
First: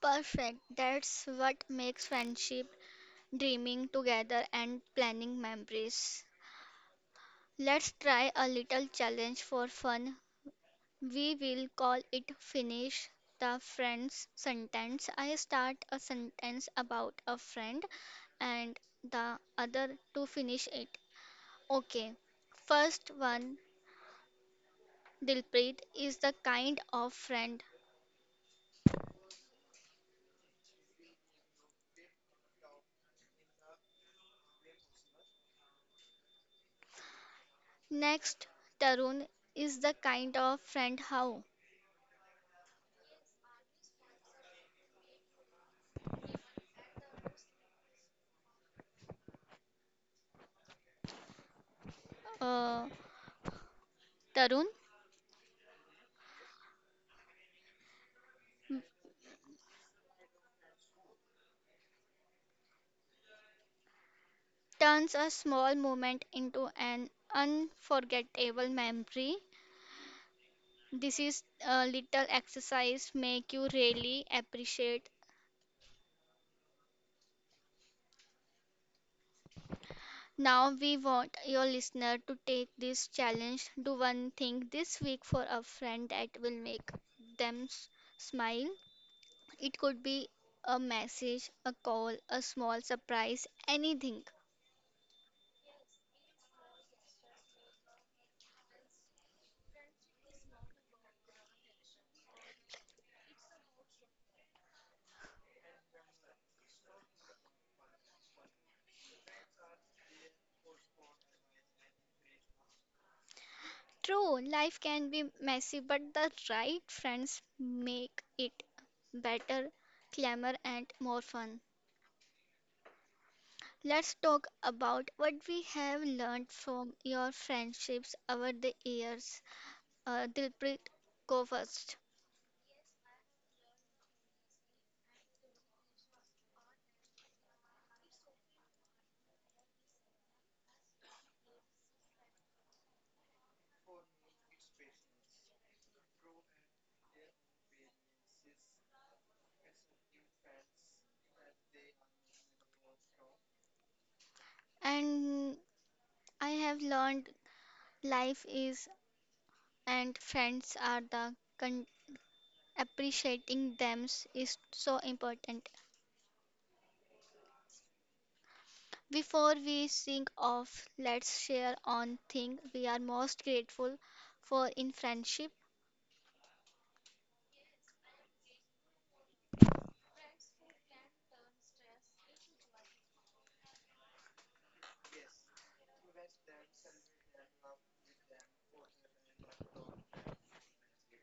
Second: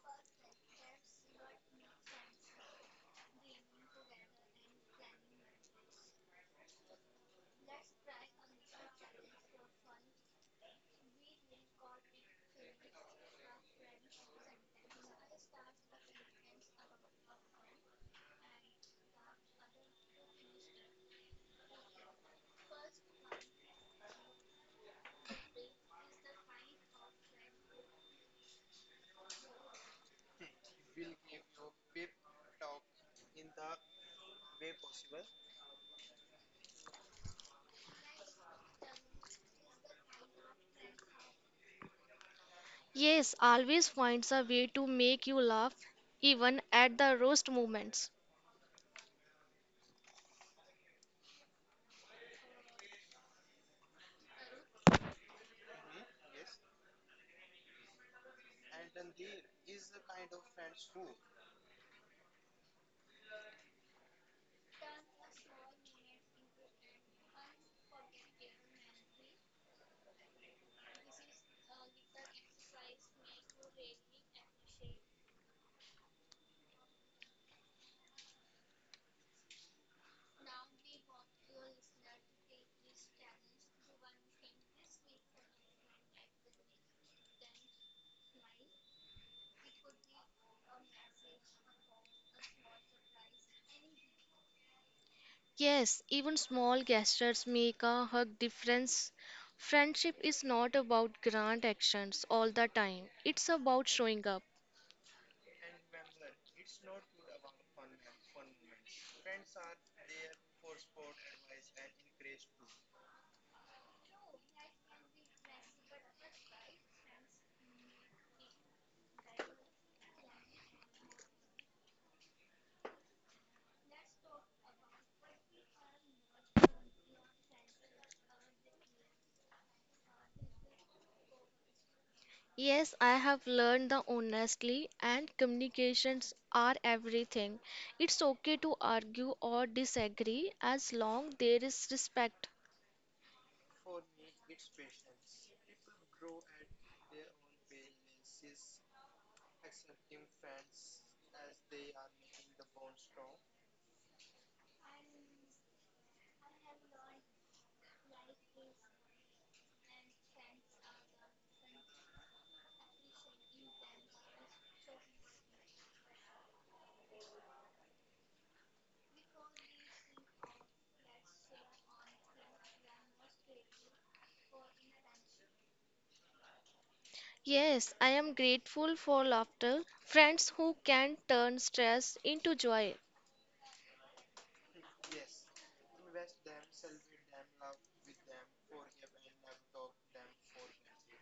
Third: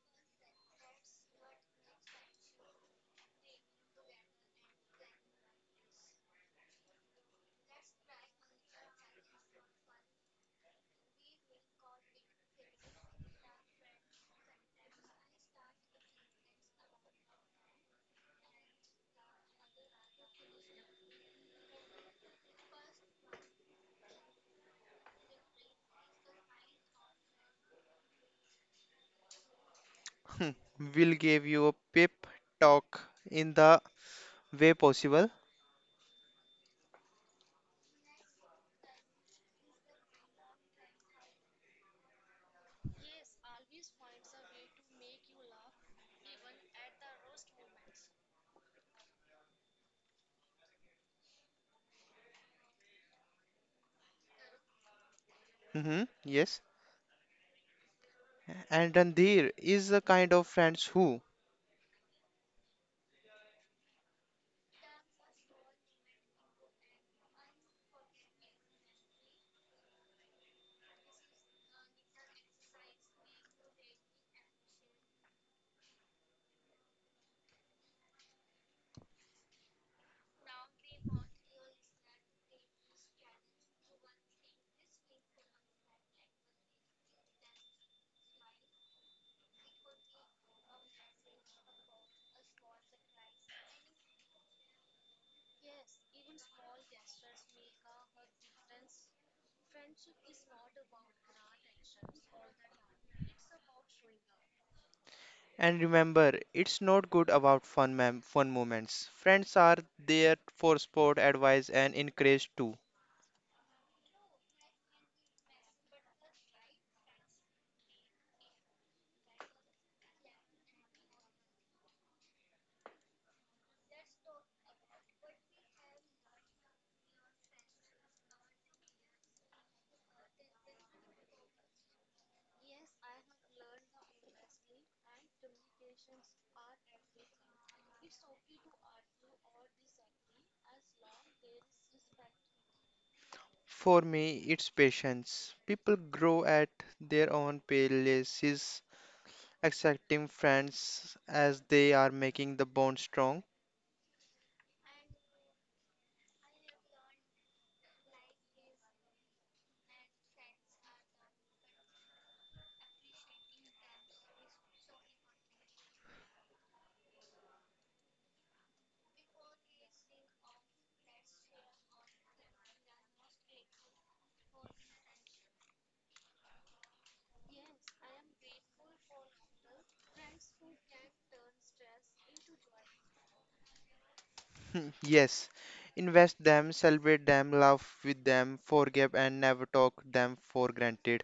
Speaker 1: Perfect. That's what makes friendship, dreaming together, and planning memories. Let's try a little challenge for fun. We will call it Finish the Friend's Sentence. I start a sentence about a friend and the other to finish it. Okay. First one, Dilpreet, is the kind of friend.
Speaker 3: We'll give you a pep talk in the way possible.
Speaker 1: Next, Tarun is the kind of friend how?
Speaker 2: Yes, always finds a way to make you laugh, even at the roast moments.
Speaker 1: Uh, Tarun?
Speaker 3: Hmm, yes. And Randhir is the kind of friends who,
Speaker 1: Turns a small moment into an unforgettable memory. This is a little exercise make you really appreciate. Now we want your listener to take this challenge. Do one thing this week for a friend that will make them s- smile. It could be a message, a call, a small surprise, anything.
Speaker 2: Yes, even small gestures make a hug difference. Friendship is not about grand actions all the time. It's about showing up.
Speaker 3: and remember, it's not good about fun, mem- fun moments. Friends are there for sport, advice, and encourage too.
Speaker 1: True, life can be messy, but the right friends make it better, calmer, and more fun. Let's talk about what we have learned from your friendships over the years. Uh, Dilpreet, go first.
Speaker 2: Yes, I have learned that honestly and communications are everything. It's okay to argue or disagree as long there is respect.
Speaker 3: For me, it's patience. People grow at their own paces, accepting friends as they are making the bond strong.
Speaker 1: And I have learned life is and friends are the con- appreciating them is so important. Before we sing off, let's share on thing we are most grateful for in friendship.
Speaker 2: Yes, I am grateful for laughter, friends who can turn stress into joy.
Speaker 3: Hmm, yes, invest them, celebrate them, laugh with them, forgive and never talk them for granted.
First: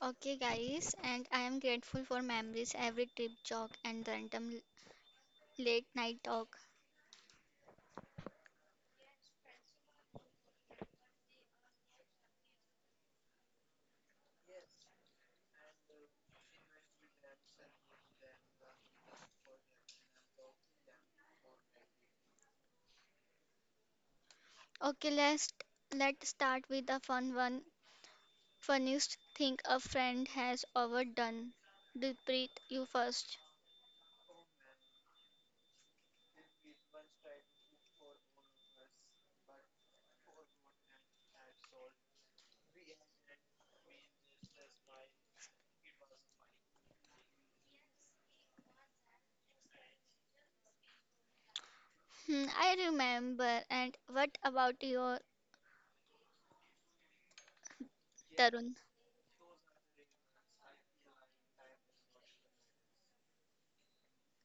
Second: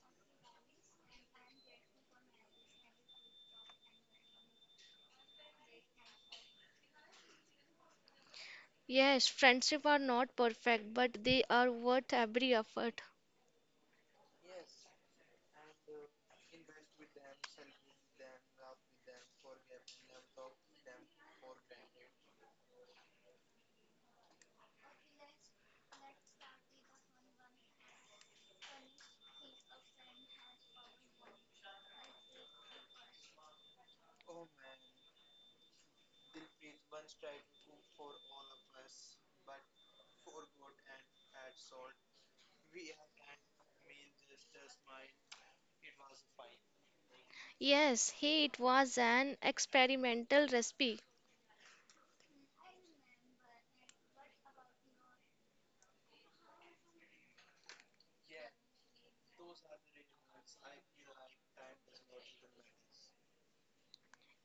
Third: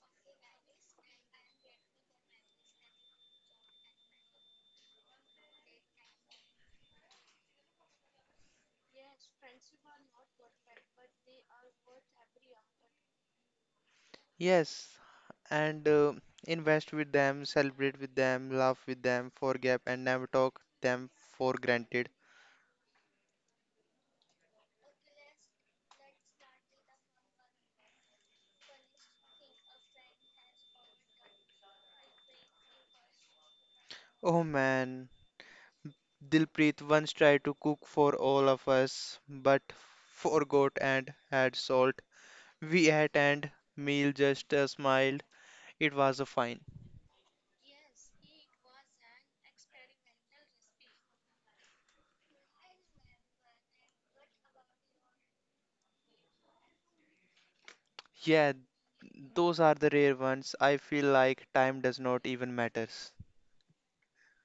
Speaker 1: Okay, guys, and I am grateful for memories, every trip, jog, and the random late night talk.
Speaker 2: Yes, friendship are not perfect, but they are worth every effort.
Speaker 3: Yes, and uh, invest with them, celebrate with them, laugh with them, forgive and never talk them for granted.
Speaker 1: Okay, let's let's start with the fun one. Funniest thing a friend has ever done. Deepreet, you first.
Speaker 3: Oh man, Dilpreet once tried to cook for all of us, but forgot and had salt. We ate and meal just uh, smiled. It was a fine.
Speaker 2: Yes, he it was an experimental recipe.
Speaker 1: Hmm, I remember. And what about your
Speaker 3: Yeah,
Speaker 1: Tarun?
Speaker 3: those are the rare ones. I feel like time does not even matters.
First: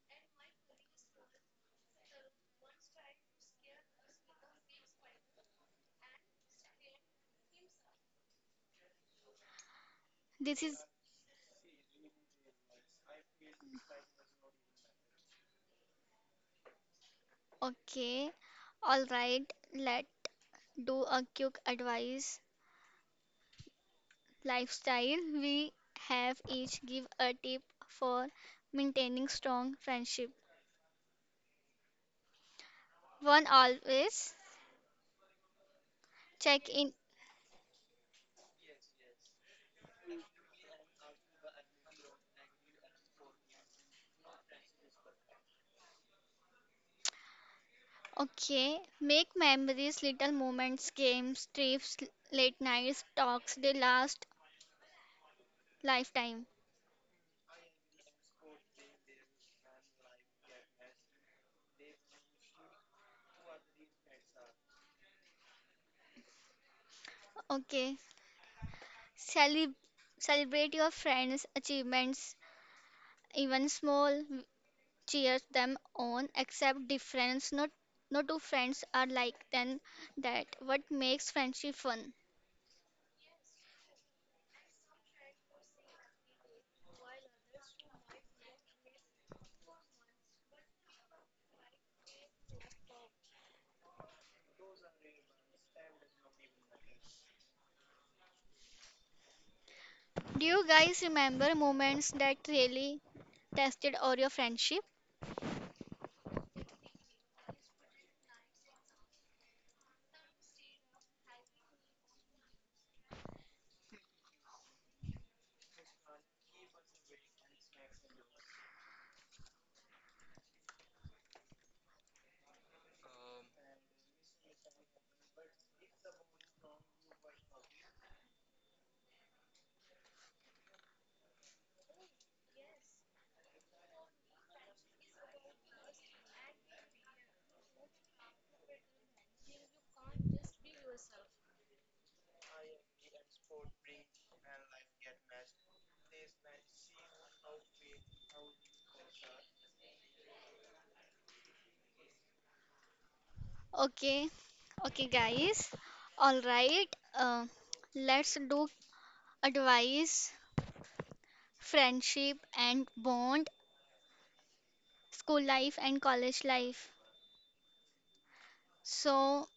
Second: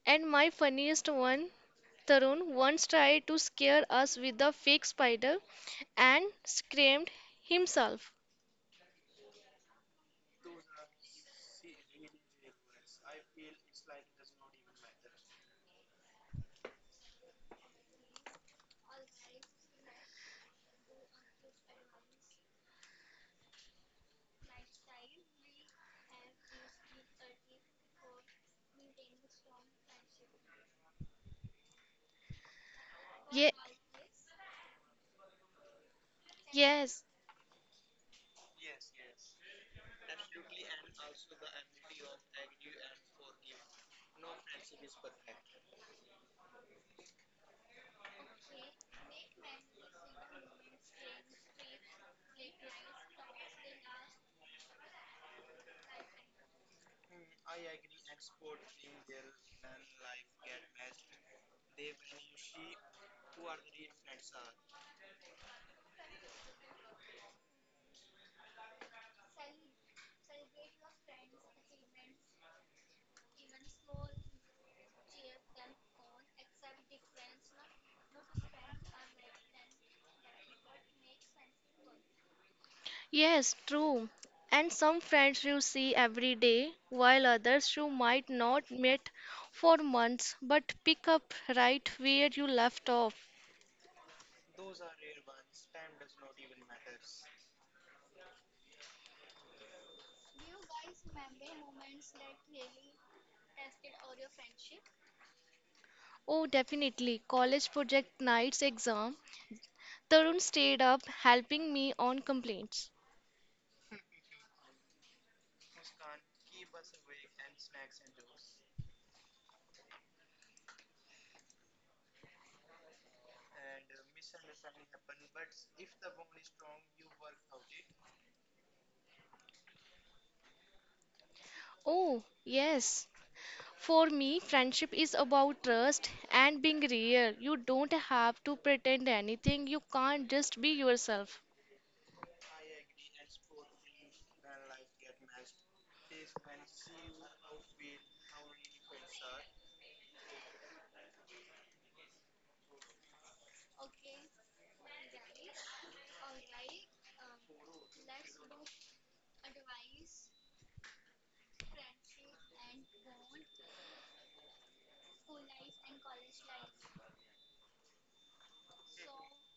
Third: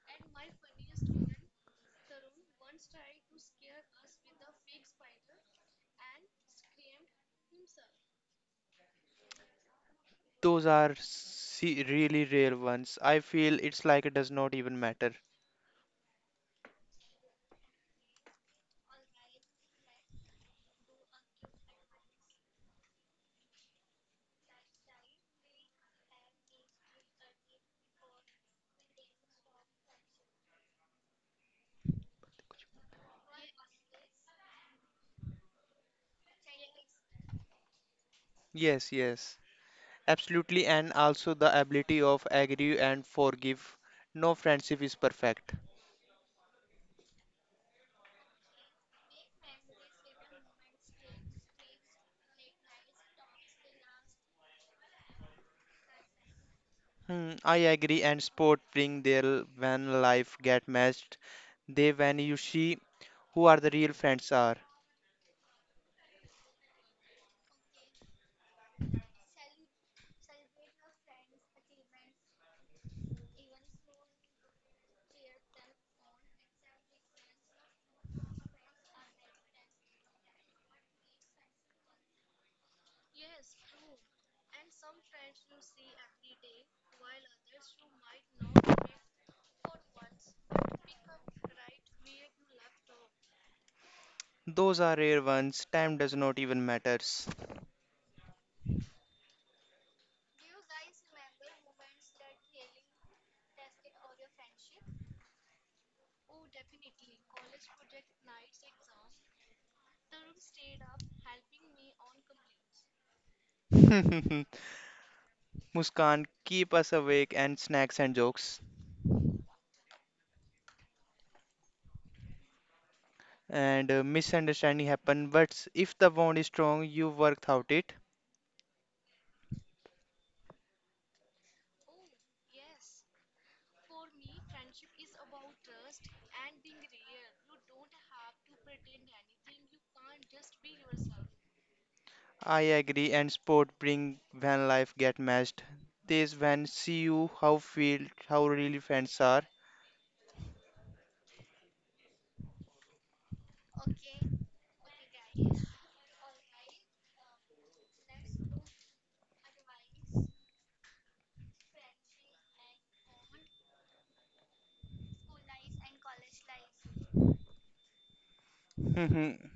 Speaker 2: And my funniest one, Tarun once tried to scare us with a fake spider and screamed himself.
Speaker 1: This
Speaker 3: Those
Speaker 1: is
Speaker 3: are se- really rare ones. I feel it's like it does not even matter.
Speaker 1: okay. All right, let do a quick advice lifestyle. We have each give a tip for maintaining strong friendship. One
Speaker 2: Ye-
Speaker 1: always check in.
Speaker 2: Yes.
Speaker 3: Yes, yes. Absolutely, and also the ability of agree and forgive. No friendship is perfect.
Speaker 1: Okay, make memories, little moments, games, trips, late nights, talks. They last lifetime.
Speaker 3: Hmm, I agree, and sport bring their when life get matched. They when you see who are the real friends are.
Speaker 1: Okay, Celeb- celebrate your friends' achievements, even small cheers them on except difference not no two friends are like then that what makes friendship fun
Speaker 2: Yes, true. And some friends you see every day, while others you might not meet for months, but pick up right where you left off.
Speaker 3: Those are rare ones. Time does not even matters.
Speaker 1: do you guys remember moments that really tested all your friendship
Speaker 2: Oh, definitely. College project nights exam. Tarun stayed up helping me on complaints.
Speaker 3: Muskan, keep us awake and snacks and jokes. And uh, misunderstanding happen, but if the bond is strong, you work out it.
Speaker 2: Oh, yes. For me, friendship is about trust and being real. You don't have to pretend anything. You can't just be yourself.
Speaker 3: I agree and sport bring when life get matched. This when see you how feel how really friends are.
Speaker 1: okay okay guys all right uh, let's do advice friendship and bond school life and college life
Speaker 3: Mhm.
Speaker 1: so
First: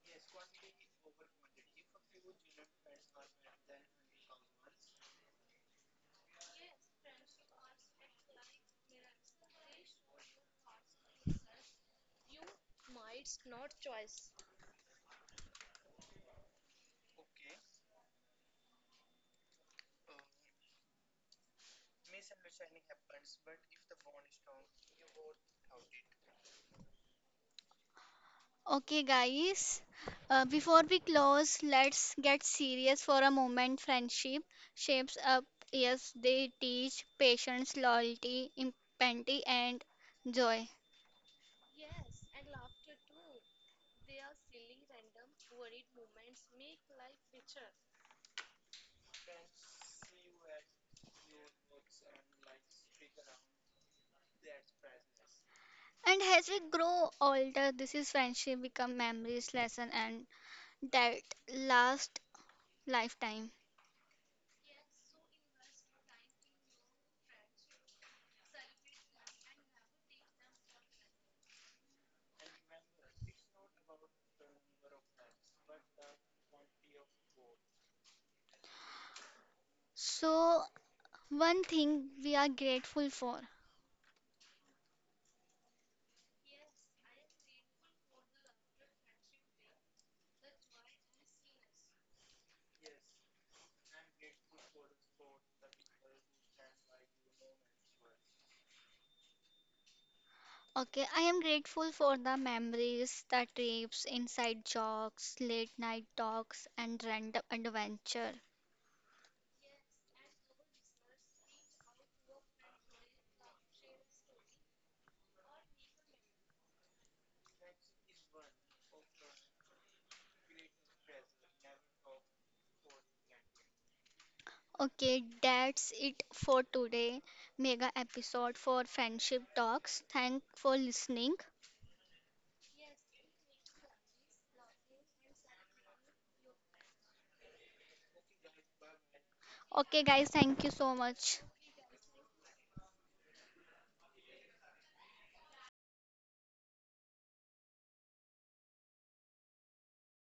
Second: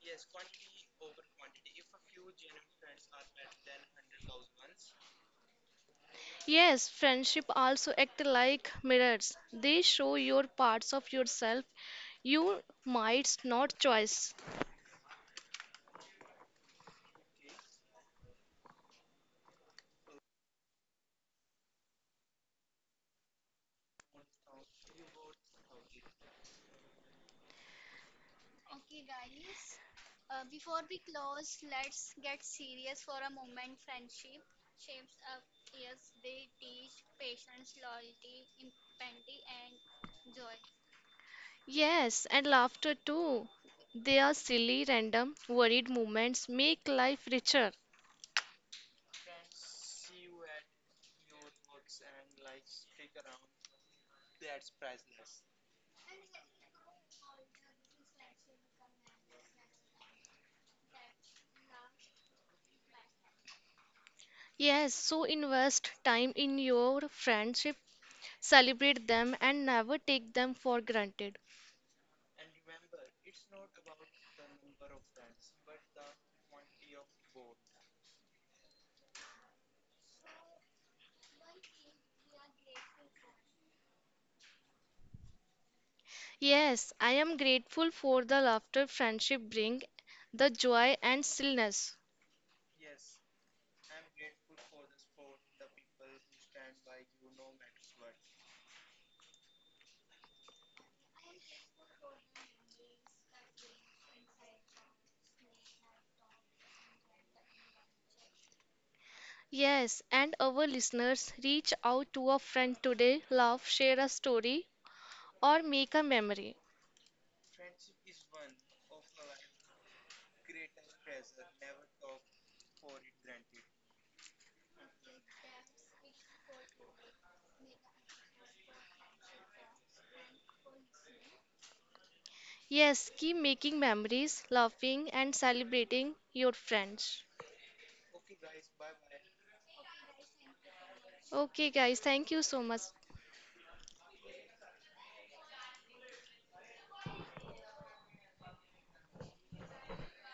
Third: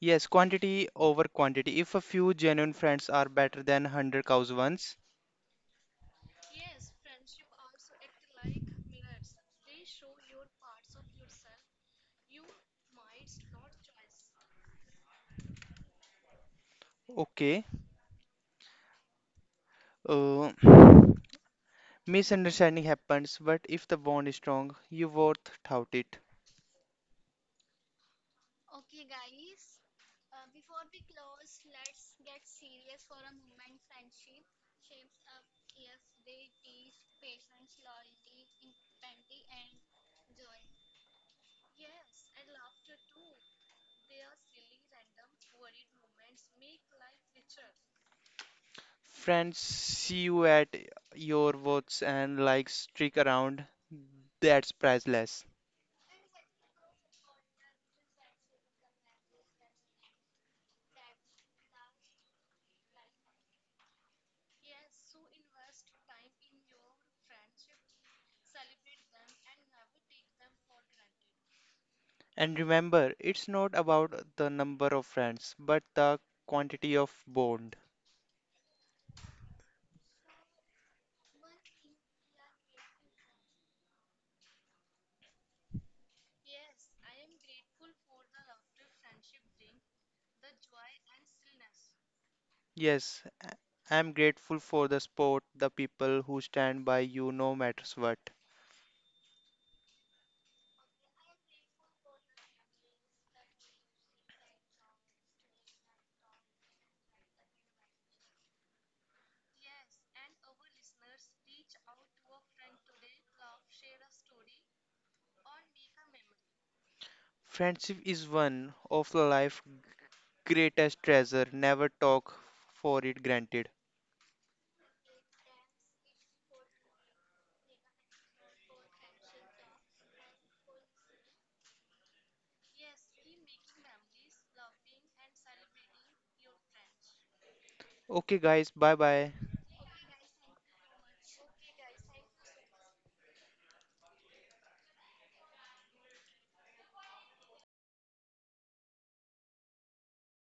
Speaker 3: Yes, quantity over quantity. If a few genuine friends are better than hundred cows ones,
Speaker 2: Yes, friendship also act like mirrors. They show your parts of yourself you might not choose.
Speaker 3: okay. Uh, Misunderstanding happens, but if the bond is strong, you worth tout it.
Speaker 1: okay, guys, uh, before we close, let's get serious for a moment. Friendship shapes up, yes, they teach patience, loyalty, empathy, and joy.
Speaker 2: Yes, and laughter too. They are silly, random, worried moments make life richer.
Speaker 3: Friends see you at your worths and like streak around. That's priceless.
Speaker 1: And as we grow older, this is friendship become memories, lesson, and that last lifetime.
Speaker 2: Yes, so invest time in your friendship, celebrate them and never take them for granted.
Speaker 3: And remember, it's not about the number of friends, but the quantity of bond.
Speaker 1: So, one thing we are grateful for
Speaker 2: Yes, I am grateful for the laughter friendship bring, the joy and stillness.
Speaker 3: Yes, I- I'm grateful for the sport, the people who stand by you no matters what.
Speaker 1: okay, I am grateful for the memories, the trips, inside jokes, late night talks, and random adventure.
Speaker 2: Yes, and our listeners reach out to a friend today, laugh, share a story, or make a memory.
Speaker 3: Friendship is one of the life's greatest treasure. Never talk for it granted.
Speaker 1: Okay, that's it for today mega episode for friendship talks. Thank for listening.
Speaker 2: Yes, keep making memories, laughing, and celebrating your friends.
Speaker 3: Okay guys, bye bye.
Speaker 1: Okay, guys, thank you so much.
Speaker 2: Okay, guys, thank you so much.